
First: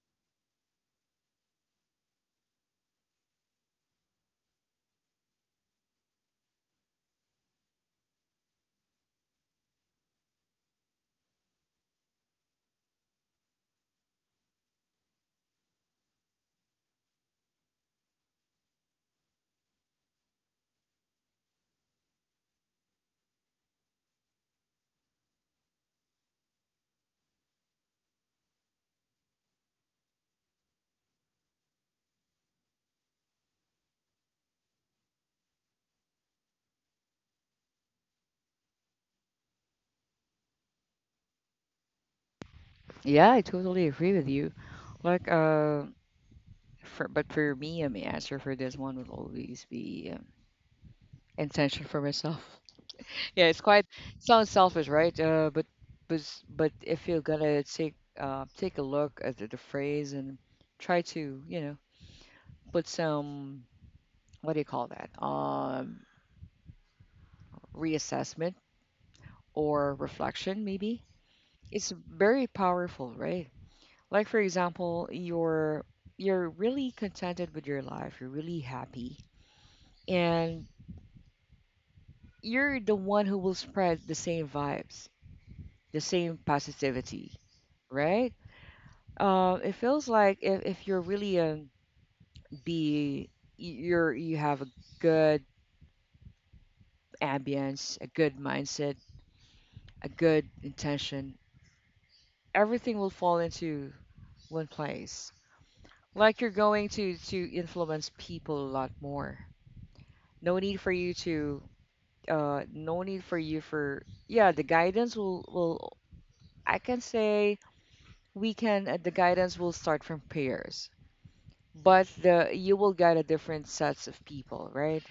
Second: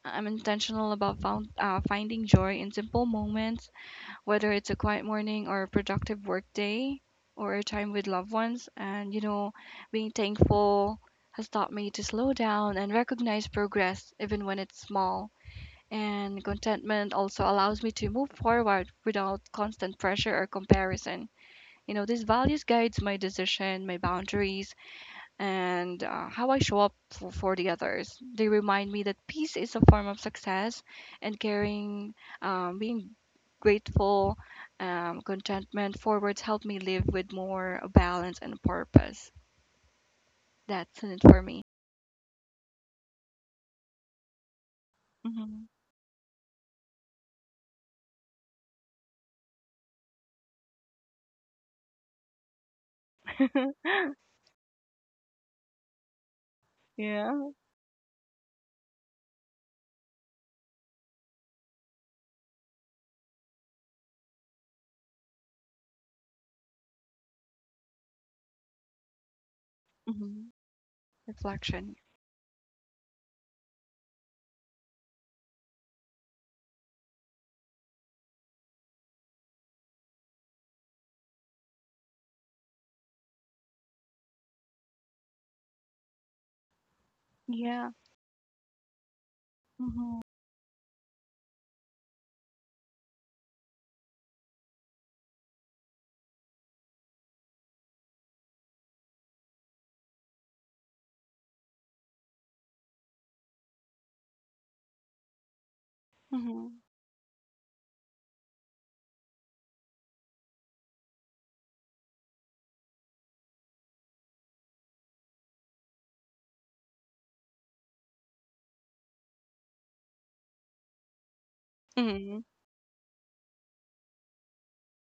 Speaker 2: I'm intentional about found, uh, finding joy in simple moments, whether it's a quiet morning or a productive work day or a time with loved ones. And, you know, being thankful has taught me to slow down and recognize progress, even when it's small. And contentment also allows me to move forward without constant pressure or comparison. You know, these values guides my decision, my boundaries, and uh, how I show up for, for the others. They remind me that peace is a form of success and caring, um, being grateful, um, contentment forwards help me live with more balance and purpose. That's it for me.
Speaker 1: Yeah, I totally agree with you. Like,
Speaker 2: Hmm.
Speaker 1: uh, for, but for me, um, my answer for this one would always be um, intention for myself. Yeah, it's quite sounds selfish, right? Uh, but but s- but if you're
Speaker 2: Yeah.
Speaker 1: gonna take uh, take a look at the, the phrase and try to, you know, put some, what do you call that? Um, reassessment or
Speaker 2: Hmm.
Speaker 1: reflection, maybe. It's
Speaker 2: Reflection.
Speaker 1: very powerful, right? Like for example, you're you're really contented with your life, you're really happy, and you're the one who will spread the same vibes, the same positivity,
Speaker 2: Yeah.
Speaker 1: right? Um, it feels
Speaker 2: Hmm.
Speaker 1: like if, if you're really um be you're you have a good ambience, a good mindset, a good intention, everything will fall into one place. Like you're
Speaker 2: Hmm.
Speaker 1: going to to influence people a lot more. No need for you to uh No need for you for, yeah, the guidance will will, I can say we can uh, the guidance will start from pairs, but
Speaker 2: Hmm.
Speaker 1: the, you will get a different sets of people, right?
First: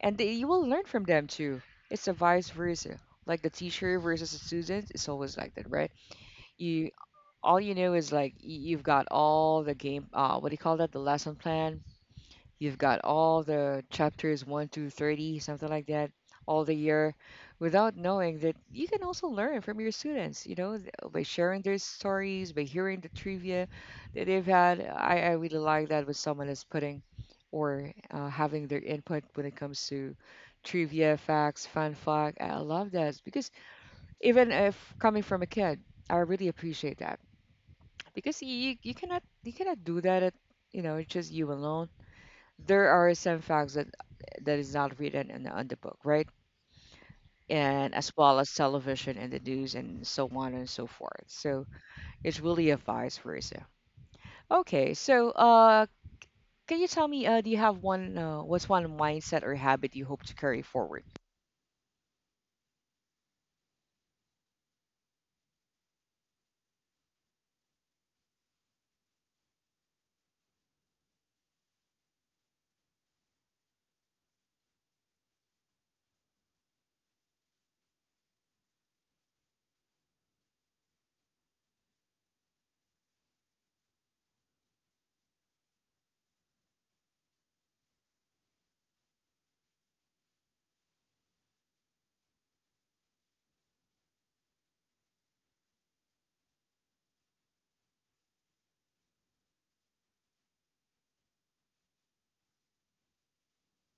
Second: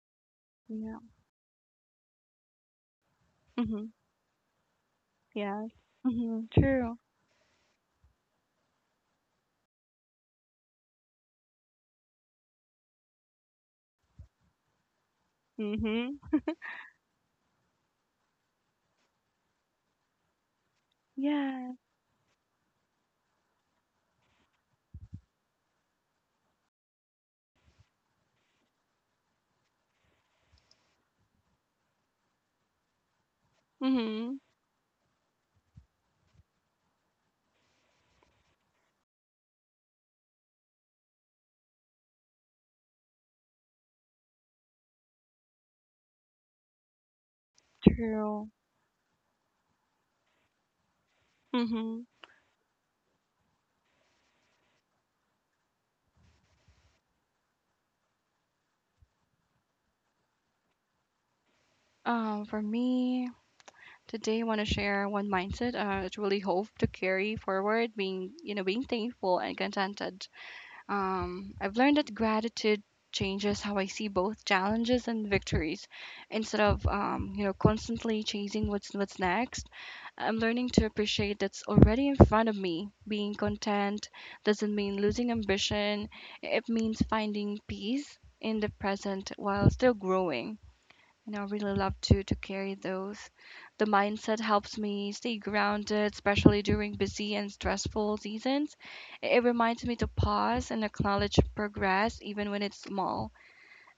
Speaker 1: And the, you will learn
Speaker 2: Yeah.
Speaker 1: from them too. It's a vice versa, like the
Speaker 2: Hmm.
Speaker 1: teacher versus the student, it's always like
Speaker 2: Yeah.
Speaker 1: that, right?
Speaker 2: Hmm.
Speaker 1: you
Speaker 2: True.
Speaker 1: all you know is like y- you've got all the game, uh what do you call that, the lesson plan. You've got all the chapters one to thirty, something like that,
Speaker 2: Hmm.
Speaker 1: all the year, without knowing that you can also learn from your students, you know, th- by sharing
Speaker 2: Yeah.
Speaker 1: their stories, by hearing the trivia that they've had. I, I really like that, with someone that's putting or uh, having their input when it comes to trivia, facts, fun fact. I love that because
Speaker 2: Hmm.
Speaker 1: even if coming from a kid, I really appreciate that because you, you cannot you cannot do that at, you know, just you alone. There are some facts that, that is not written in the, on the book, right? And as well
Speaker 2: True.
Speaker 1: as television and the news and so on and so forth. So
Speaker 2: Hmm.
Speaker 1: it's really a vice versa. Okay, so uh, can you tell me, uh, do you have one? Uh, what's one mindset or habit you hope to carry forward?
Speaker 2: Um, for me, today I want to share one mindset. Uh, it's really hope to carry forward, being, you know, being thankful and contented. Um, I've learned that gratitude changes how I see both challenges and victories. Instead of, um, you know, constantly chasing what's what's next, I'm learning to appreciate that's already in front of me. Being content doesn't mean losing ambition. It means finding peace in the present while still growing. And I really love to to carry those. The mindset helps me stay grounded, especially during busy and stressful seasons. It it reminds me to pause and acknowledge progress, even when it's small.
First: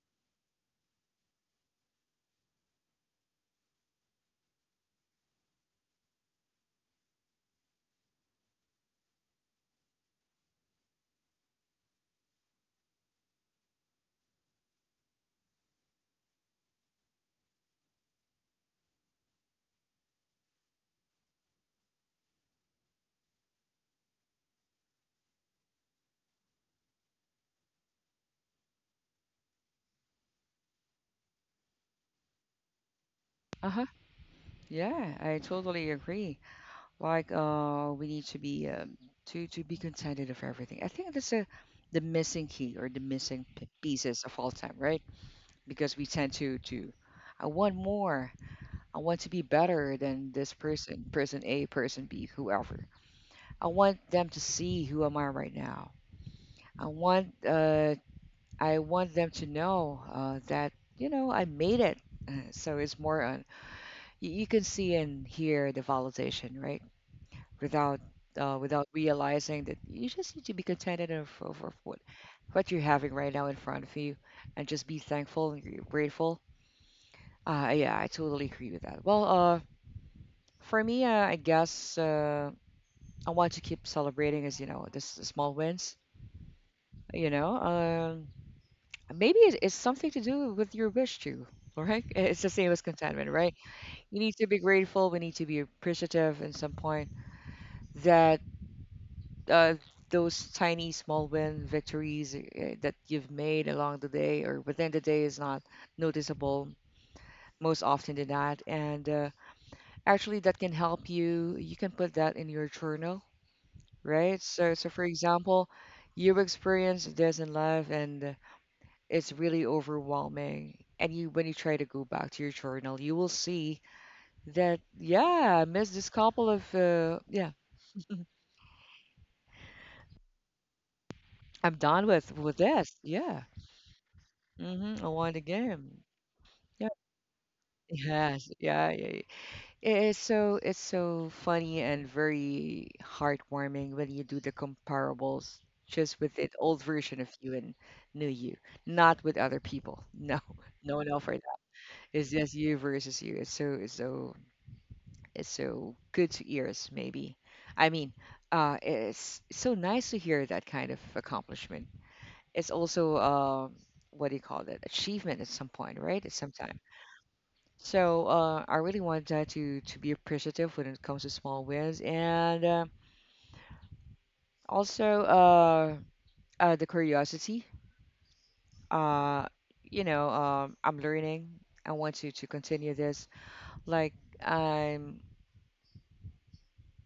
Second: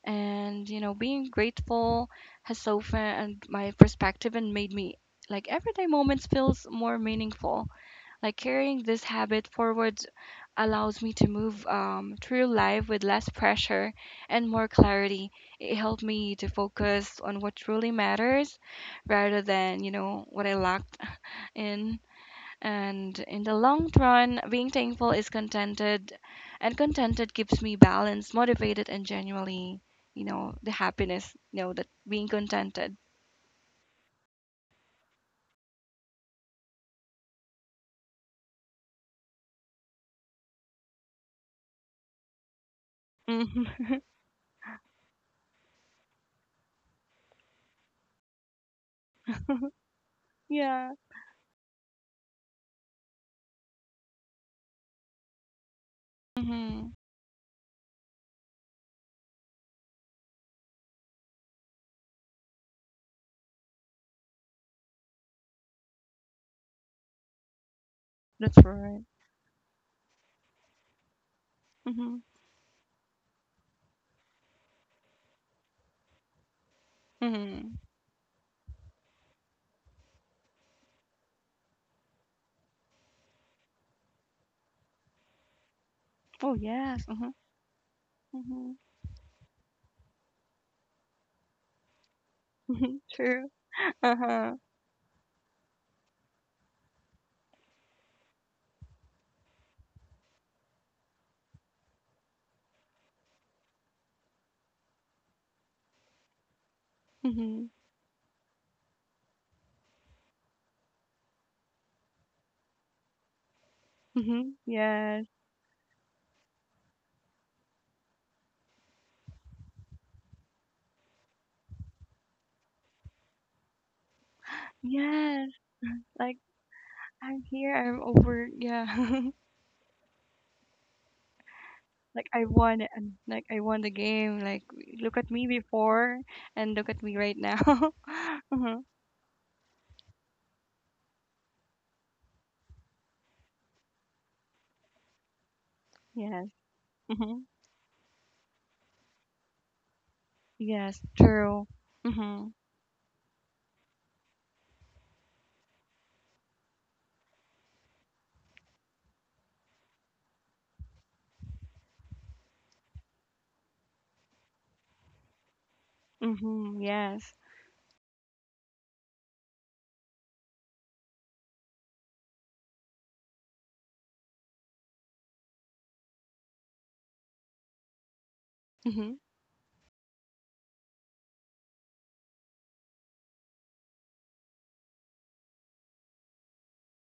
Speaker 2: And, you know, being grateful has softened my perspective and made me, like, everyday moments feels more meaningful. Like carrying this habit forward allows me to move, um, through life with less pressure and more clarity. It helped me to focus on what truly matters rather than, you know, what I lacked in. And in the long run, being thankful is contented, and contented keeps me balanced, motivated, and genuinely, you know, the happiness, you know, that being contented.
Speaker 1: Uh huh. Yeah, I totally agree. Like, uh, we need to be um, to to be contented of everything. I think that's a the missing key or the missing p-
Speaker 2: Hmm.
Speaker 1: pieces of all time, right? Because we tend to to, I want more. I want to be better than this
Speaker 2: Yeah.
Speaker 1: person, person A, person B, whoever. I want them to see who am I right now. I
Speaker 2: Hmm.
Speaker 1: want uh, I want them to know uh, that, you know, I made it. Uh, So it's more on, you, you can see and hear the validation, right? Without
Speaker 2: That's
Speaker 1: uh, without
Speaker 2: right.
Speaker 1: realizing that you just need to be contented of, of, of what
Speaker 2: Hmm.
Speaker 1: what you're having right now in front of you, and just be thankful and gr- grateful. Uh,
Speaker 2: Hmm.
Speaker 1: yeah, I totally agree with that. Well, uh, for me, uh, I guess. Uh, I want to keep celebrating, as you know, this small wins.
Speaker 2: Oh, yes. Hmm.
Speaker 1: You know, um,
Speaker 2: Mhm.
Speaker 1: maybe it, it's something to do with your wish too. All right, it's the same as contentment,
Speaker 2: True.
Speaker 1: right? You need to
Speaker 2: Uh-huh.
Speaker 1: be grateful. We need to be appreciative in some point that uh, those tiny small win victories uh, that you've made along the day or within the day is not noticeable
Speaker 2: Mhm.
Speaker 1: most often than that. And uh, Actually that can help you. You can put that in your journal, right?
Speaker 2: Mhm.
Speaker 1: So, so for
Speaker 2: Yes.
Speaker 1: example, you experience this in life and it's really overwhelming. And you, when you try to go back to your journal, you will see that,
Speaker 2: Yes.
Speaker 1: yeah, I missed this
Speaker 2: Like,
Speaker 1: couple of, uh,
Speaker 2: I'm
Speaker 1: yeah,
Speaker 2: here. I'm over. Yeah.
Speaker 1: I'm done
Speaker 2: Like
Speaker 1: with
Speaker 2: I
Speaker 1: with
Speaker 2: won it,
Speaker 1: this.
Speaker 2: and,
Speaker 1: Yeah,
Speaker 2: like I won the game. Like
Speaker 1: mm-hmm, I
Speaker 2: look at
Speaker 1: won the
Speaker 2: me
Speaker 1: game.
Speaker 2: before and
Speaker 1: Yeah,
Speaker 2: look at me right now.
Speaker 1: yes,
Speaker 2: Mhm.
Speaker 1: yeah, yeah, it is so, it's so funny and very heartwarming when you do the comparables just with
Speaker 2: Yes.
Speaker 1: the old version of
Speaker 2: Mhm.
Speaker 1: you and new you, not with other people. No, no,
Speaker 2: Yes.
Speaker 1: no for that.
Speaker 2: True.
Speaker 1: It's
Speaker 2: Mhm.
Speaker 1: just you versus you. It's so it's so it's so good to ears maybe. I mean, uh, it's so nice to hear that kind of accomplishment. It's also um, what do you call that? Achievement at some point, right? At some
Speaker 2: Mhm.
Speaker 1: time.
Speaker 2: Yes.
Speaker 1: So uh, I really want that to to be appreciative when it comes to small wins, and uh, also uh, uh, the curiosity.
Speaker 2: Mhm.
Speaker 1: Uh, you know, um, I'm learning. I want to to continue this. Like I'm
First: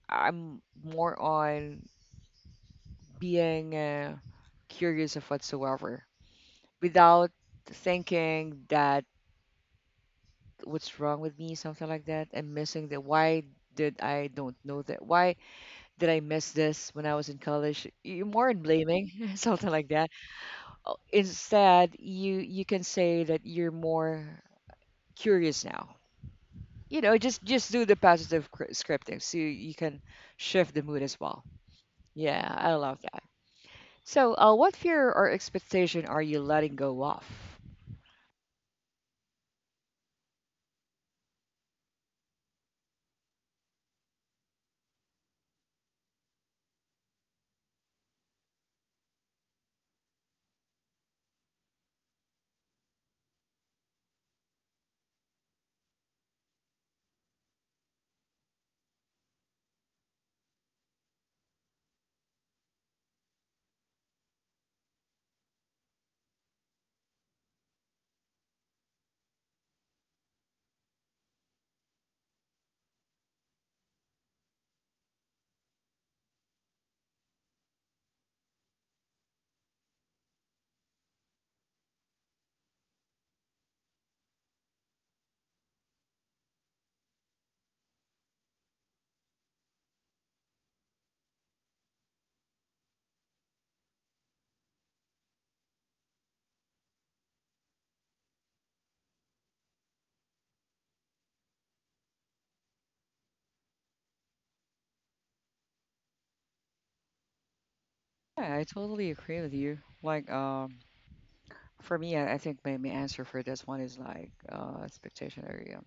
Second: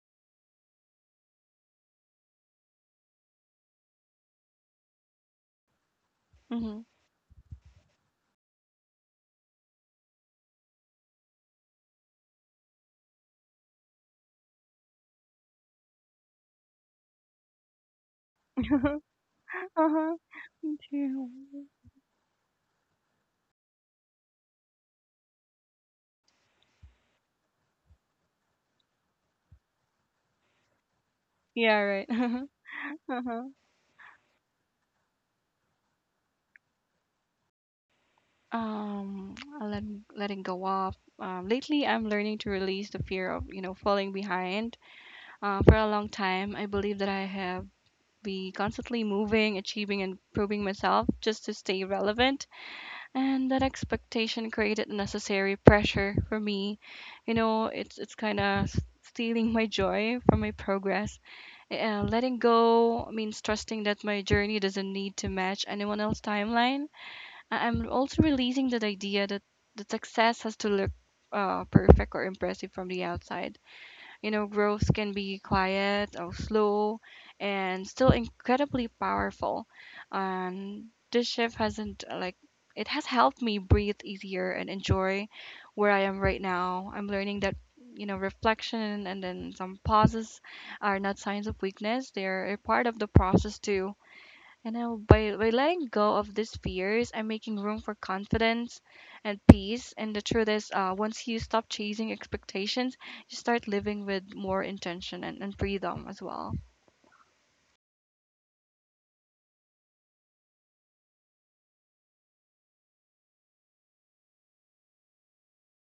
Speaker 1: I'm more on being uh, curious of whatsoever,
Speaker 2: Mhm.
Speaker 1: without thinking that what's wrong with me, something like that, and missing the why, did I, don't know that, why did I miss this when I was in college? You're more in blaming, something like that.
Speaker 2: Uh-huh. Me
Speaker 1: Uh,
Speaker 2: too.
Speaker 1: Instead, you you can say that you're more curious now. You know, just just do the positive cr- scripting, so you, you can shift the mood as well.
Speaker 2: Yeah, right.
Speaker 1: Yeah, I love that.
Speaker 2: Uh huh.
Speaker 1: So, uh, what fear or expectation are you letting go of?
Speaker 2: Um, letting letting go off. Um, lately, I'm learning to release the fear of, you know, falling behind. Uh, for a long time, I believe that I have be constantly moving, achieving, and proving myself just to stay relevant. And that expectation created necessary pressure for me. You know, it's it's kind of stealing my joy from my progress. Uh, letting go means trusting that my journey doesn't need to match anyone else's timeline. I- I'm also releasing that idea that the success has to look, uh, perfect or impressive from the outside. You know, growth can be quiet or slow, and still incredibly powerful. And this shift hasn't, uh, like, it has helped me breathe easier and enjoy where I am right now. I'm learning that you know reflection and then some pauses are not signs of weakness. They're a part of the process too, and now, by, by letting go of these fears, I'm making room for confidence and peace. And the truth is, uh, once you stop chasing expectations, you start living with more intention and, and freedom as well.
Speaker 1: Yeah, I totally agree with you. Like, um, for me, I, I think my, my answer for this one is like uh, expectation area.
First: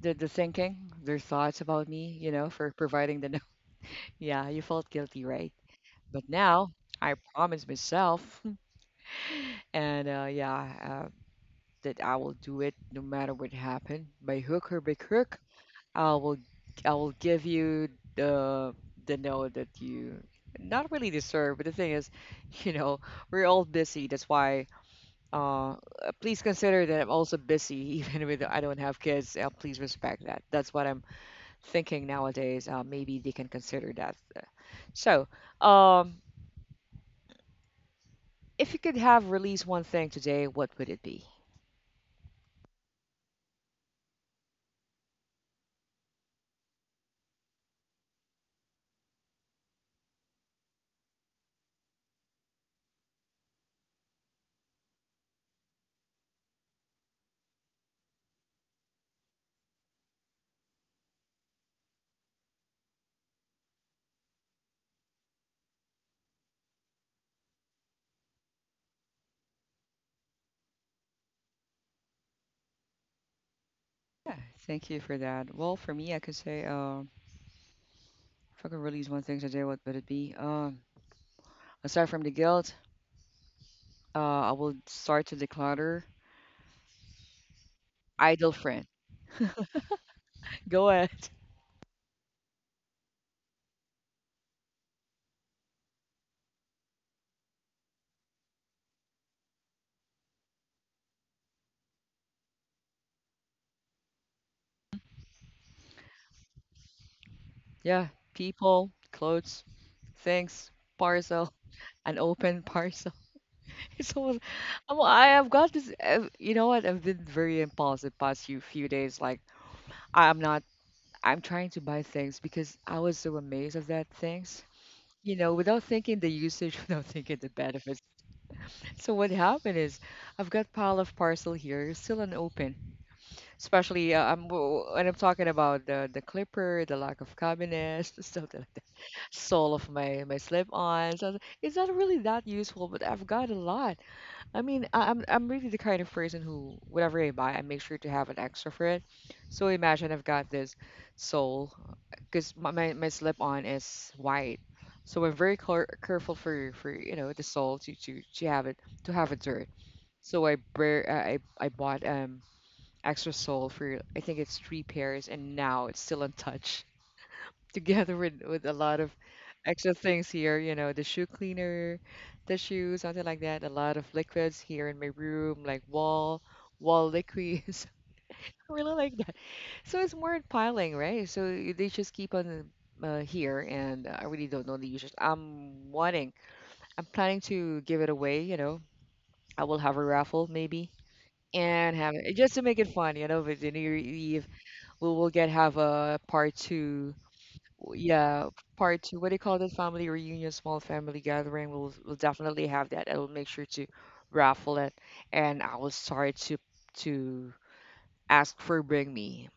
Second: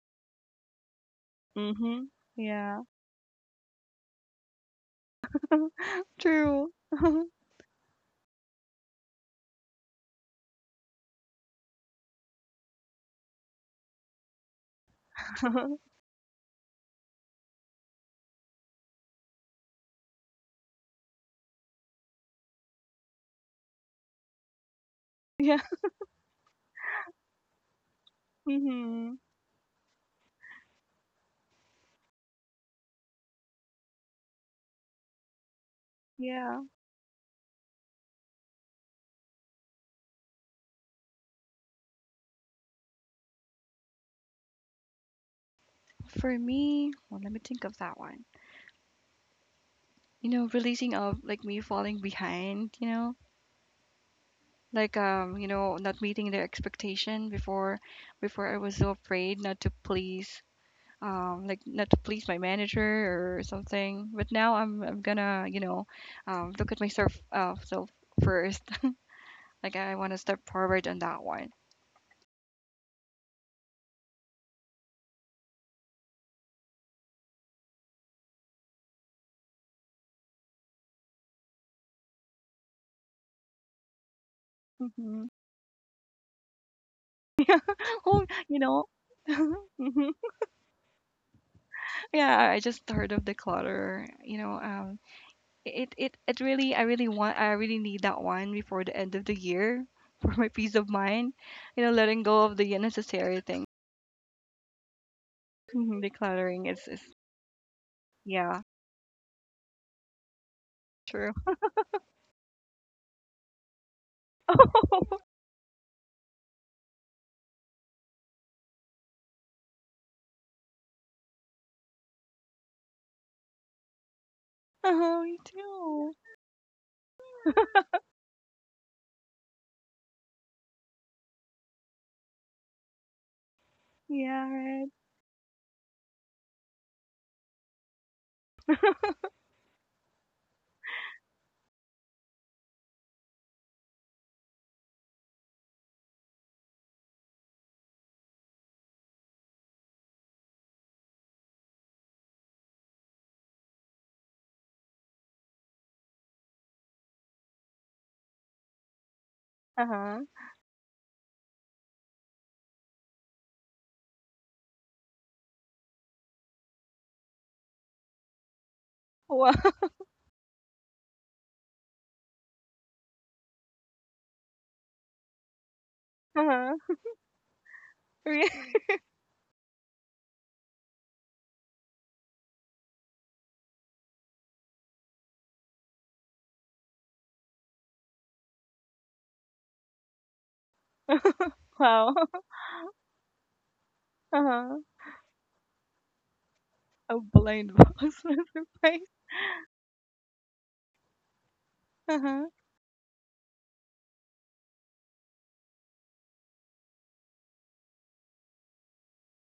Speaker 1: The, the thinking, their thoughts about
Speaker 2: Mm-hmm.
Speaker 1: me, you know, for
Speaker 2: Yeah.
Speaker 1: providing the yeah, you felt guilty, right? But
Speaker 2: True.
Speaker 1: now I promised myself, and uh, yeah, uh, that I will do it no matter what happened, by hook or by crook. I will, I will give you the the note that you not really deserve. But the thing is, you know, we're all busy. That's why,
Speaker 2: Yeah.
Speaker 1: uh, uh, please consider that I'm also busy, even with I don't have
Speaker 2: Mm-hmm.
Speaker 1: kids. Uh, please respect that. That's what I'm thinking nowadays. Uh, maybe they can consider that. So. Um,
Speaker 2: Yeah.
Speaker 1: If you could have released one thing today, what would it be?
Speaker 2: For me, well, let me think of that one. You know, releasing of like me falling behind, you know, like um, you know, not meeting their expectation before. Before I was so afraid not to please, um, like not to please my manager or something. But now I'm I'm gonna you know um, look at myself, uh, self first. Like I want to step forward on that one.
Speaker 1: Yeah, thank you for that. Well, for me, I could say, uh, if I could release one thing today, what would it be? Um, aside from the guilt, uh, I will start
Speaker 2: Hmm.
Speaker 1: to declutter
Speaker 2: Oh,
Speaker 1: idle
Speaker 2: you
Speaker 1: friend.
Speaker 2: know, mhm.
Speaker 1: Go ahead.
Speaker 2: Yeah. I just heard of the clutter. You know, um, it it it really, I really want I really need that one before the end of the year. For my peace of mind. You know, letting go of the unnecessary thing. Decluttering is is
Speaker 1: Yeah,
Speaker 2: yeah,
Speaker 1: people, clothes, things,
Speaker 2: true.
Speaker 1: parcel, an open parcel. It's all, I'm, I have got this. uh, You know what? I've been very impulsive past few few days. Like I'm not. I'm trying to buy things because I was so amazed of that things.
Speaker 2: Oh,
Speaker 1: You
Speaker 2: me
Speaker 1: know, without
Speaker 2: too.
Speaker 1: thinking the usage, without thinking the benefits. So what happened is, I've got pile of parcel here, still unopened. Especially uh, I'm
Speaker 2: Yeah,
Speaker 1: w-
Speaker 2: right.
Speaker 1: when I'm talking about the the clipper, the lack of cabinets, stuff like that. Sole of my my slip-ons. I was like, it's not really that useful, but I've got a lot. I mean, I- I'm I'm really the kind of person who whatever I buy, I make sure to have an extra for it. So imagine I've got this sole because my, my, my slip on is white, so I'm very care careful for for you know the sole to to to have it to have it dirt.
Speaker 2: Uh-huh.
Speaker 1: So I br- I I bought um extra sole for I think it's three pairs and now it's still untouched together with with a lot of
Speaker 2: Wow.
Speaker 1: extra things here, you know the shoe cleaner, tissue, something like that, a lot of liquids here in my room, like wall
Speaker 2: Uh-huh.
Speaker 1: wall liquids.
Speaker 2: Re-
Speaker 1: I really like that. So it's more piling, right? So y- they just keep on uh, here. And uh, I really don't know the users. I'm wanting, I'm planning to give it away, you know. I will have a raffle maybe and have
Speaker 2: Wow.
Speaker 1: it just to make it fun, you know, but the new year eve
Speaker 2: Uh-huh.
Speaker 1: we will get have a part two.
Speaker 2: A blind
Speaker 1: W-
Speaker 2: box
Speaker 1: yeah, part
Speaker 2: surprise.
Speaker 1: two. What do you call that? Family reunion, small family gathering. We'll we'll
Speaker 2: Uh-huh.
Speaker 1: definitely have that. I will make sure to raffle it, and I will start to to ask for bring me.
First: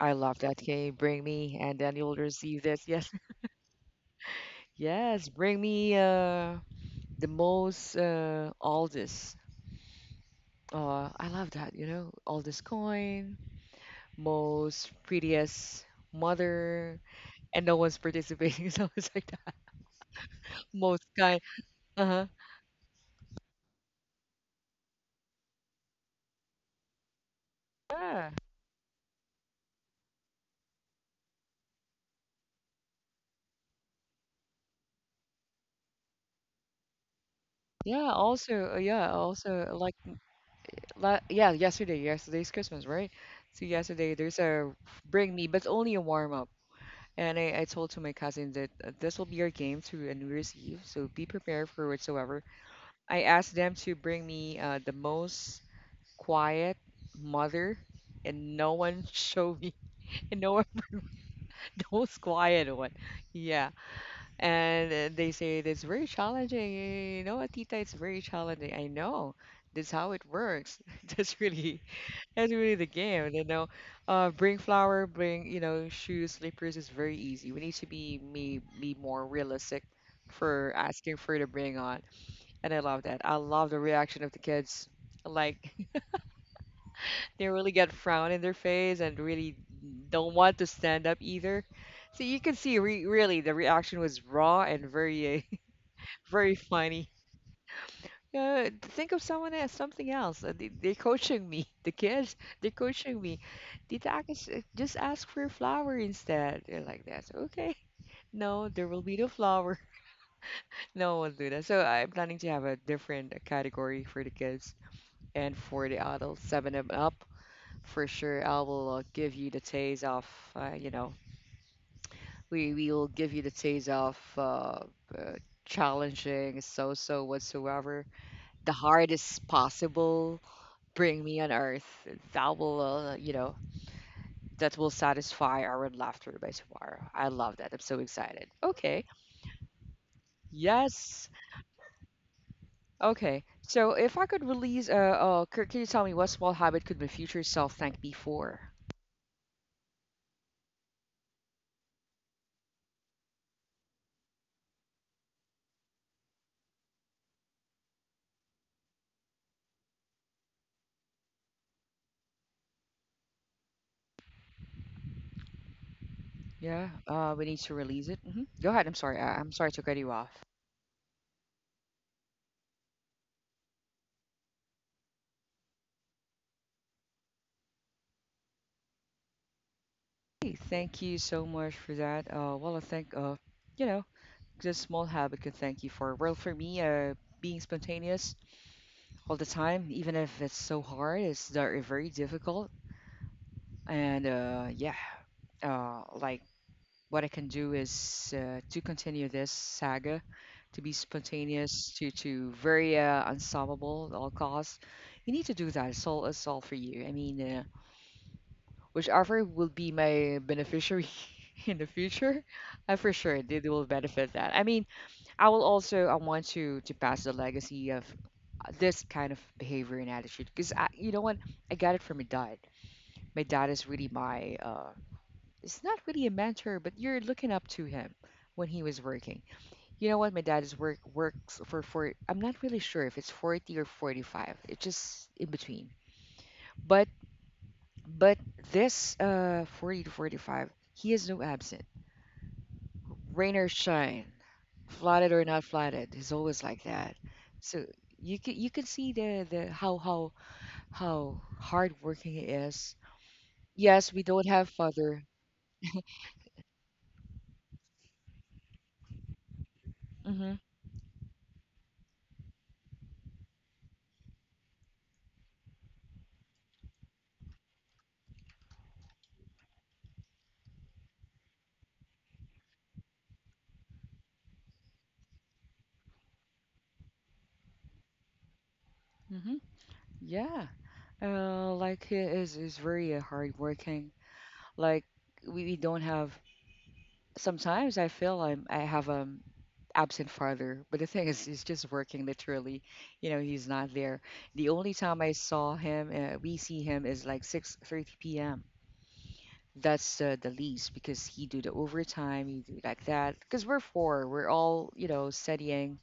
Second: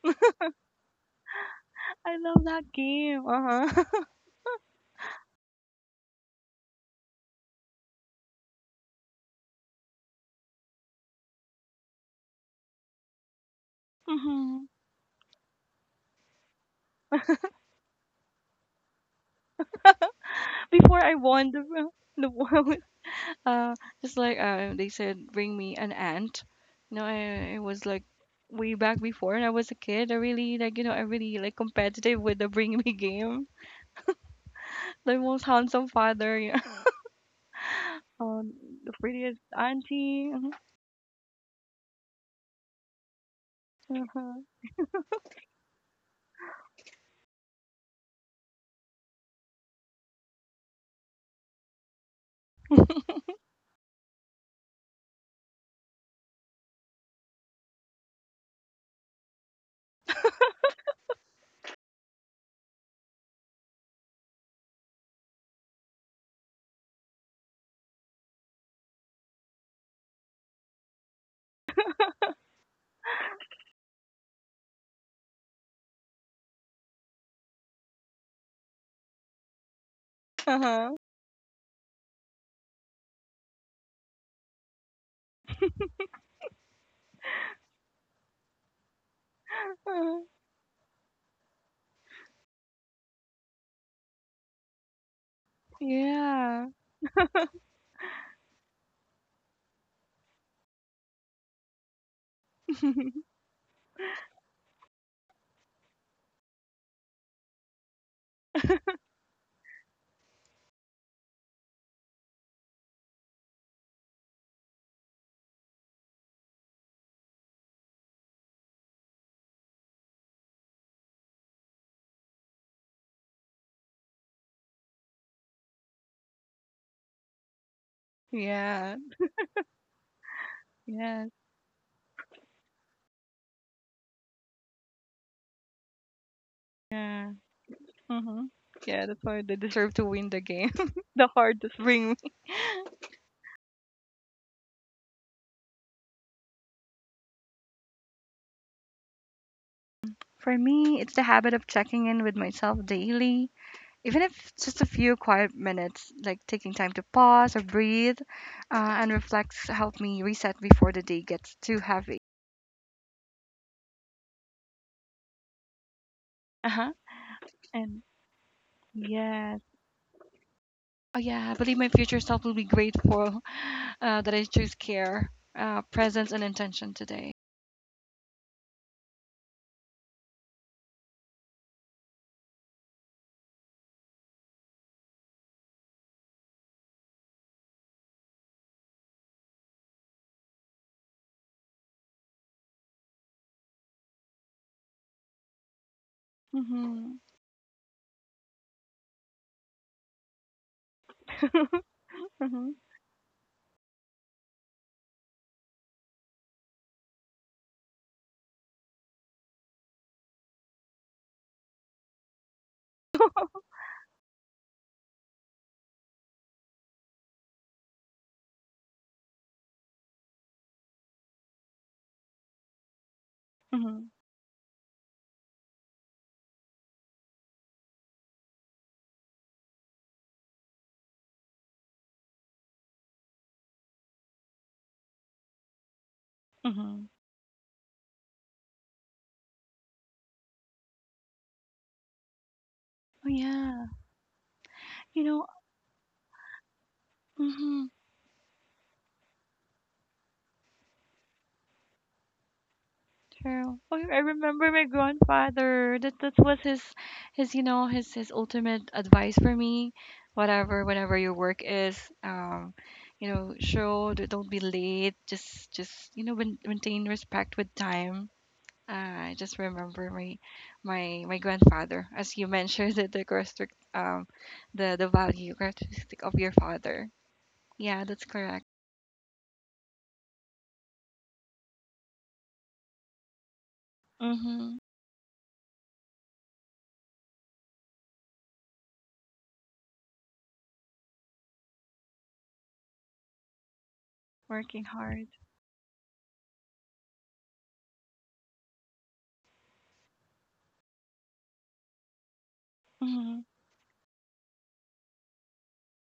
Speaker 1: I love that. Can you bring me? And then you'll
Speaker 2: I love
Speaker 1: receive
Speaker 2: that
Speaker 1: this. Yes,
Speaker 2: game. Uh-huh.
Speaker 1: yes. Bring me uh the most uh oldest. Uh, I love that. You know, oldest coin,
Speaker 2: Hmm.
Speaker 1: most prettiest mother, and no one's participating. So it's like that.
Speaker 2: Before
Speaker 1: Most
Speaker 2: I
Speaker 1: kind.
Speaker 2: won the ro-
Speaker 1: Uh
Speaker 2: the world, uh, just like uh, they said, bring me an ant. You know, I, it was like
Speaker 1: huh.
Speaker 2: way back before when I was a kid. I really like you know I really like competitive with the bring me game. The most handsome father, yeah.
Speaker 1: Yeah,
Speaker 2: Um,
Speaker 1: also, uh,
Speaker 2: the
Speaker 1: yeah,
Speaker 2: prettiest
Speaker 1: also uh, like
Speaker 2: auntie.
Speaker 1: la yeah, yesterday, yesterday's Christmas, right? So yesterday there's
Speaker 2: Uh-huh.
Speaker 1: a bring me, but only a warm up. And I, I told to my cousin that uh, this will be our game to a New Year's Eve, so be prepared for whatsoever. I asked them to bring me uh, the most quiet mother, and no one showed me, and no one bring me the most quiet one. Yeah, and uh, they say it's very challenging. You know what, Tita, it's very challenging. I know. That's how it works. That's really that's really the game. You know, uh, bring flour, bring you know shoes, slippers is very easy. We need to be me be more realistic for
Speaker 2: Uh-huh.
Speaker 1: asking for to bring on. And I love that. I love the reaction of the kids. Like they really get frown in their face and really
Speaker 2: Uh-huh.
Speaker 1: don't want to stand up either. So you can see re really the reaction was raw and very uh, very
Speaker 2: Yeah.
Speaker 1: funny. Uh, think of someone as something else. Uh, They, they're coaching me. The kids, they're coaching me. Tita Akis, uh, just ask for a flower instead. They're like that. So, okay. No, there will be no flower. No one will do that. So I'm planning to have a different uh, category for the kids and for the adults. Seven and up for sure. I will uh, give you the taste of, uh, you know, we we will give you the taste of uh, uh, challenging, so so whatsoever the
Speaker 2: Yeah.
Speaker 1: hardest possible bring
Speaker 2: Yes.
Speaker 1: me on earth that will uh, you know, that will satisfy our laughter by tomorrow. I
Speaker 2: Yeah.
Speaker 1: love that. I'm so
Speaker 2: Mm-hmm.
Speaker 1: excited. Okay,
Speaker 2: Yeah, that's why they deserve to win the game. The
Speaker 1: yes.
Speaker 2: hardest ring.
Speaker 1: Okay, so if I could release uh, uh c- can you tell me what small habit could my future self thank me for?
Speaker 2: For me, it's the habit of checking in with myself daily, even if it's just a few quiet minutes, like taking time to pause or breathe, uh, and reflects help me reset before the day gets too heavy. Uh
Speaker 1: Yeah,
Speaker 2: huh.
Speaker 1: uh we need to
Speaker 2: And
Speaker 1: release it. Hmm, go ahead. I'm sorry, I- I'm
Speaker 2: yes,
Speaker 1: sorry to cut you off.
Speaker 2: oh yeah, I believe my future self will be grateful, uh, that I choose care, uh, presence, and intention today.
Speaker 1: Hey, thank you so much for that. Uh, well, I think, uh, you know, just small habit can thank you for. Well, for me, uh, being spontaneous, all the time, even if it's so hard, it's very, very difficult. And uh, yeah, uh, like
Speaker 2: Mm-hmm.
Speaker 1: what I can do is uh, to continue this saga, to be spontaneous, to to
Speaker 2: Mhm.
Speaker 1: very uh, unstoppable at all costs. You need to do that. It's all it's all for you. I mean, uh, whichever will be my beneficiary in the future, I for sure they, they will benefit that. I mean, I will also I want to to pass the legacy of uh, this kind of behavior and attitude, because I, you know what, I got it from my dad. My dad is really
Speaker 2: Mhm.
Speaker 1: my uh it's not really a mentor, but you're looking up to him when he was working. You know what, my dad is work works for for I'm not really sure if it's forty or forty-five. It's just in between. But
Speaker 2: Mhm.
Speaker 1: but this uh forty to forty-five he is no absent.
Speaker 2: Oh
Speaker 1: Rain or
Speaker 2: yeah.
Speaker 1: shine,
Speaker 2: You
Speaker 1: flatted or
Speaker 2: know.
Speaker 1: not flatted. He's always like that. So
Speaker 2: Mhm.
Speaker 1: you can you can see the the how how how hardworking he is.
Speaker 2: True. Oh,
Speaker 1: Yes,
Speaker 2: I
Speaker 1: we don't have
Speaker 2: remember my
Speaker 1: father.
Speaker 2: grandfather. That that was his, his you know his his ultimate advice for me.
Speaker 1: Mhm.
Speaker 2: Whatever, whatever your work is, um, you know, show d- don't be late. Just just you know main- maintain respect with time. Uh, I just remember my my my grandfather, as you mentioned, the the characteristic, um, the the value characteristic of your father. Yeah, that's correct.
Speaker 1: Mhm. Yeah. Uh, like he is is very uh, hardworking.
Speaker 2: Mm-hmm.
Speaker 1: Like we, we don't have. Sometimes I feel I'm I have um absent father, but the thing is he's just working literally. You know, he's not there. The
Speaker 2: Working
Speaker 1: only time I
Speaker 2: hard.
Speaker 1: saw him, uh, we see him is like six thirty p m. That's uh, the least because he do the overtime, he do like that.
Speaker 2: Mhm.
Speaker 1: Because we're four, we're all you know studying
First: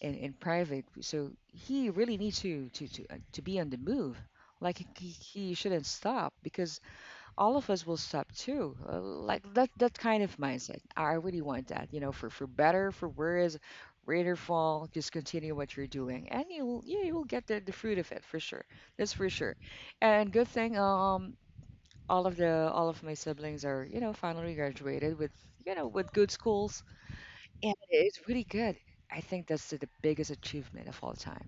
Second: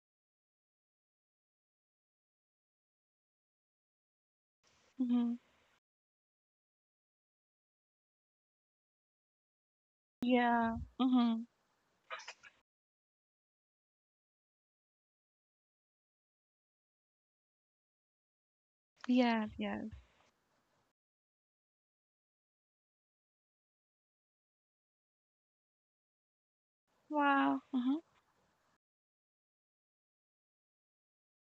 Speaker 1: in, in private, so he really needs to to to, uh, to be on the move. Like he,
Speaker 2: Mhm.
Speaker 1: he shouldn't stop because all of us will stop too. Uh, like that that kind of
Speaker 2: Yeah.
Speaker 1: mindset. I really
Speaker 2: Mhm.
Speaker 1: want that. You know, for for better, for worse, rain or fall, just continue what you're doing, and you will yeah you will get the the fruit of it for sure. That's for
Speaker 2: Yes,
Speaker 1: sure.
Speaker 2: yes.
Speaker 1: And good thing, um all of the all of my siblings are, you know, finally graduated with, you know, with good schools,
Speaker 2: Wow.
Speaker 1: and
Speaker 2: Mhm.
Speaker 1: it's really good. I think that's the biggest achievement of all time.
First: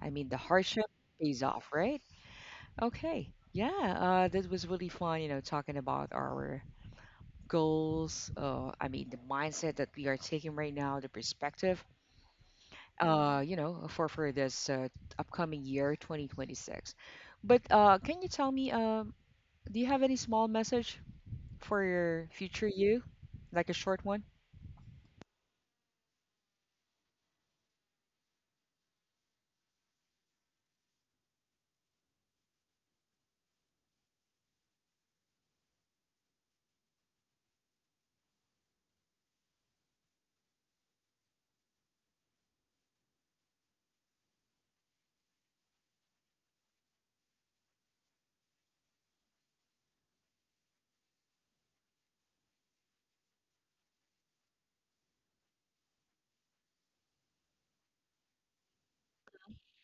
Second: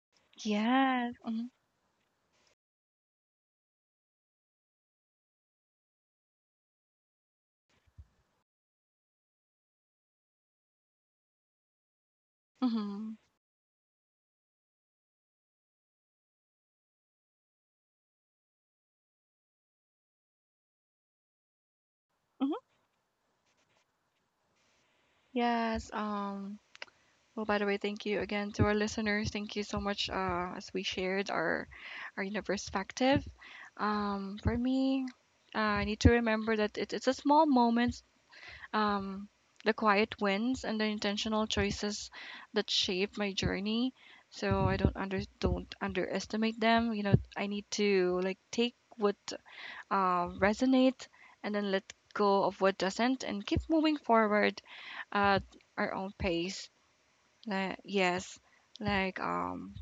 Speaker 1: I mean, the hardship
Speaker 2: Yes.
Speaker 1: pays
Speaker 2: Mhm.
Speaker 1: off, right? Okay, yeah, uh this was really fun, you know, talking about our goals. uh I mean, the mindset that we are taking right now, the perspective,
Speaker 2: Mhm.
Speaker 1: uh you know, for for this uh, upcoming year twenty twenty-six. But uh can you tell me, um do you have any small message for your
Speaker 2: Mhm.
Speaker 1: future you, like a short one?
Speaker 2: Yes. Um, well, by the way, thank you again to our listeners. Thank you so much uh as we shared our our you know, perspective. Um, for me, uh, I need to remember that it, it's a small moment, um, the quiet wins and the intentional choices that shaped my journey. So I don't under don't underestimate them. You know, I need to like take what uh, resonates and then let go of what doesn't and keep moving forward at our own pace. Like, yes, like um,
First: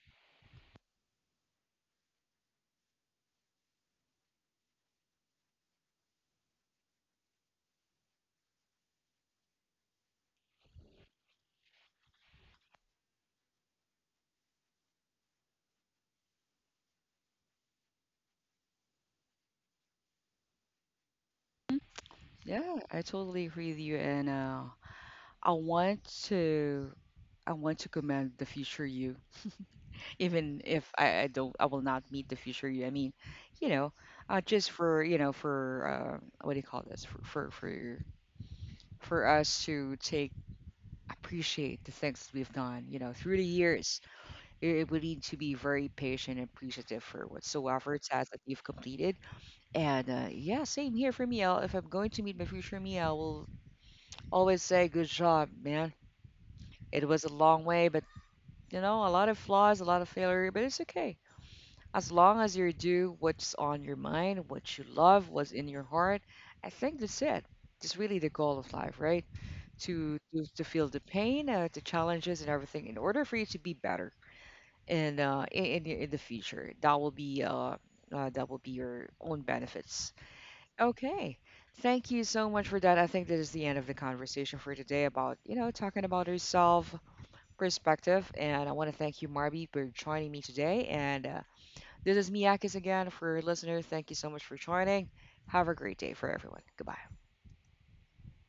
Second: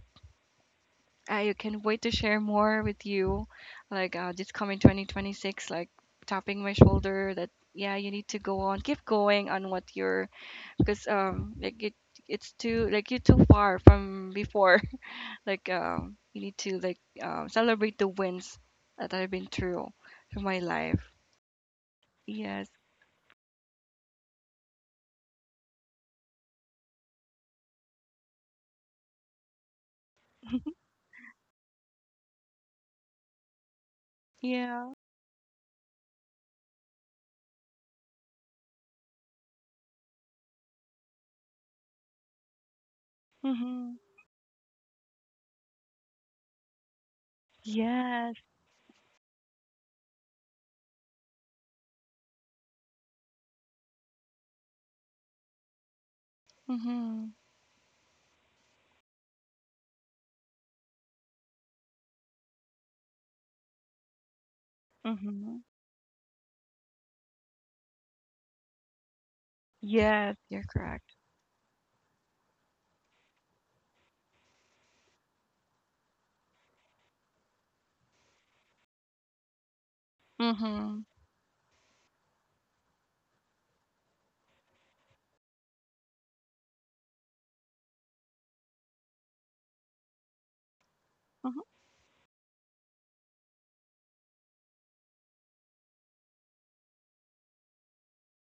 Speaker 2: I can wait to share more with you. Like uh, this coming twenty twenty-six, like tapping my shoulder that yeah, you need to go on, keep going on what you're, because um like it it's too, like you're too far from before. Like um you need to like um celebrate the wins that I've been through through my life.
Speaker 1: Mhm.
Speaker 2: Yes.
Speaker 1: Yeah, I totally agree with you, and uh, I want to I want to commend the future you, even if I, I don't I will not meet the future you. I mean, you know, uh, just
Speaker 2: Yeah.
Speaker 1: for you know for uh, what do you call this, for for for for us to take, appreciate the things we've done. You know, through the
Speaker 2: Mm-hmm.
Speaker 1: years, it, it would need to be very patient and appreciative for whatsoever task
Speaker 2: Yes.
Speaker 1: that you've completed. And uh, yeah, same here for me. I'll, if I'm going to meet my future me, I will always say, "Good job, man. It was
Speaker 2: Mm-hmm.
Speaker 1: a long way, but you know, a lot of flaws, a lot of failure, but it's okay. As long as you do what's on your mind, what you love, what's
Speaker 2: Mm-hmm.
Speaker 1: in your heart, I think that's it. That's really the goal of life, right? To
Speaker 2: Yes,
Speaker 1: to,
Speaker 2: you're
Speaker 1: to feel the
Speaker 2: correct.
Speaker 1: pain, uh, the challenges, and everything, in order for you to be better and uh, in in, the- in the future. That will be uh, uh, that will be your own benefits."
Speaker 2: Mm-hmm.
Speaker 1: Okay. Thank you so much for that. I think that is the end of the conversation for today about, you know, talking about yourself perspective. And I want to thank you, Marby, for joining me today. And uh,
Speaker 2: Mm-hmm.
Speaker 1: this is Miyakis again for your listener. Thank you so much for joining. Have a great day for everyone. Goodbye.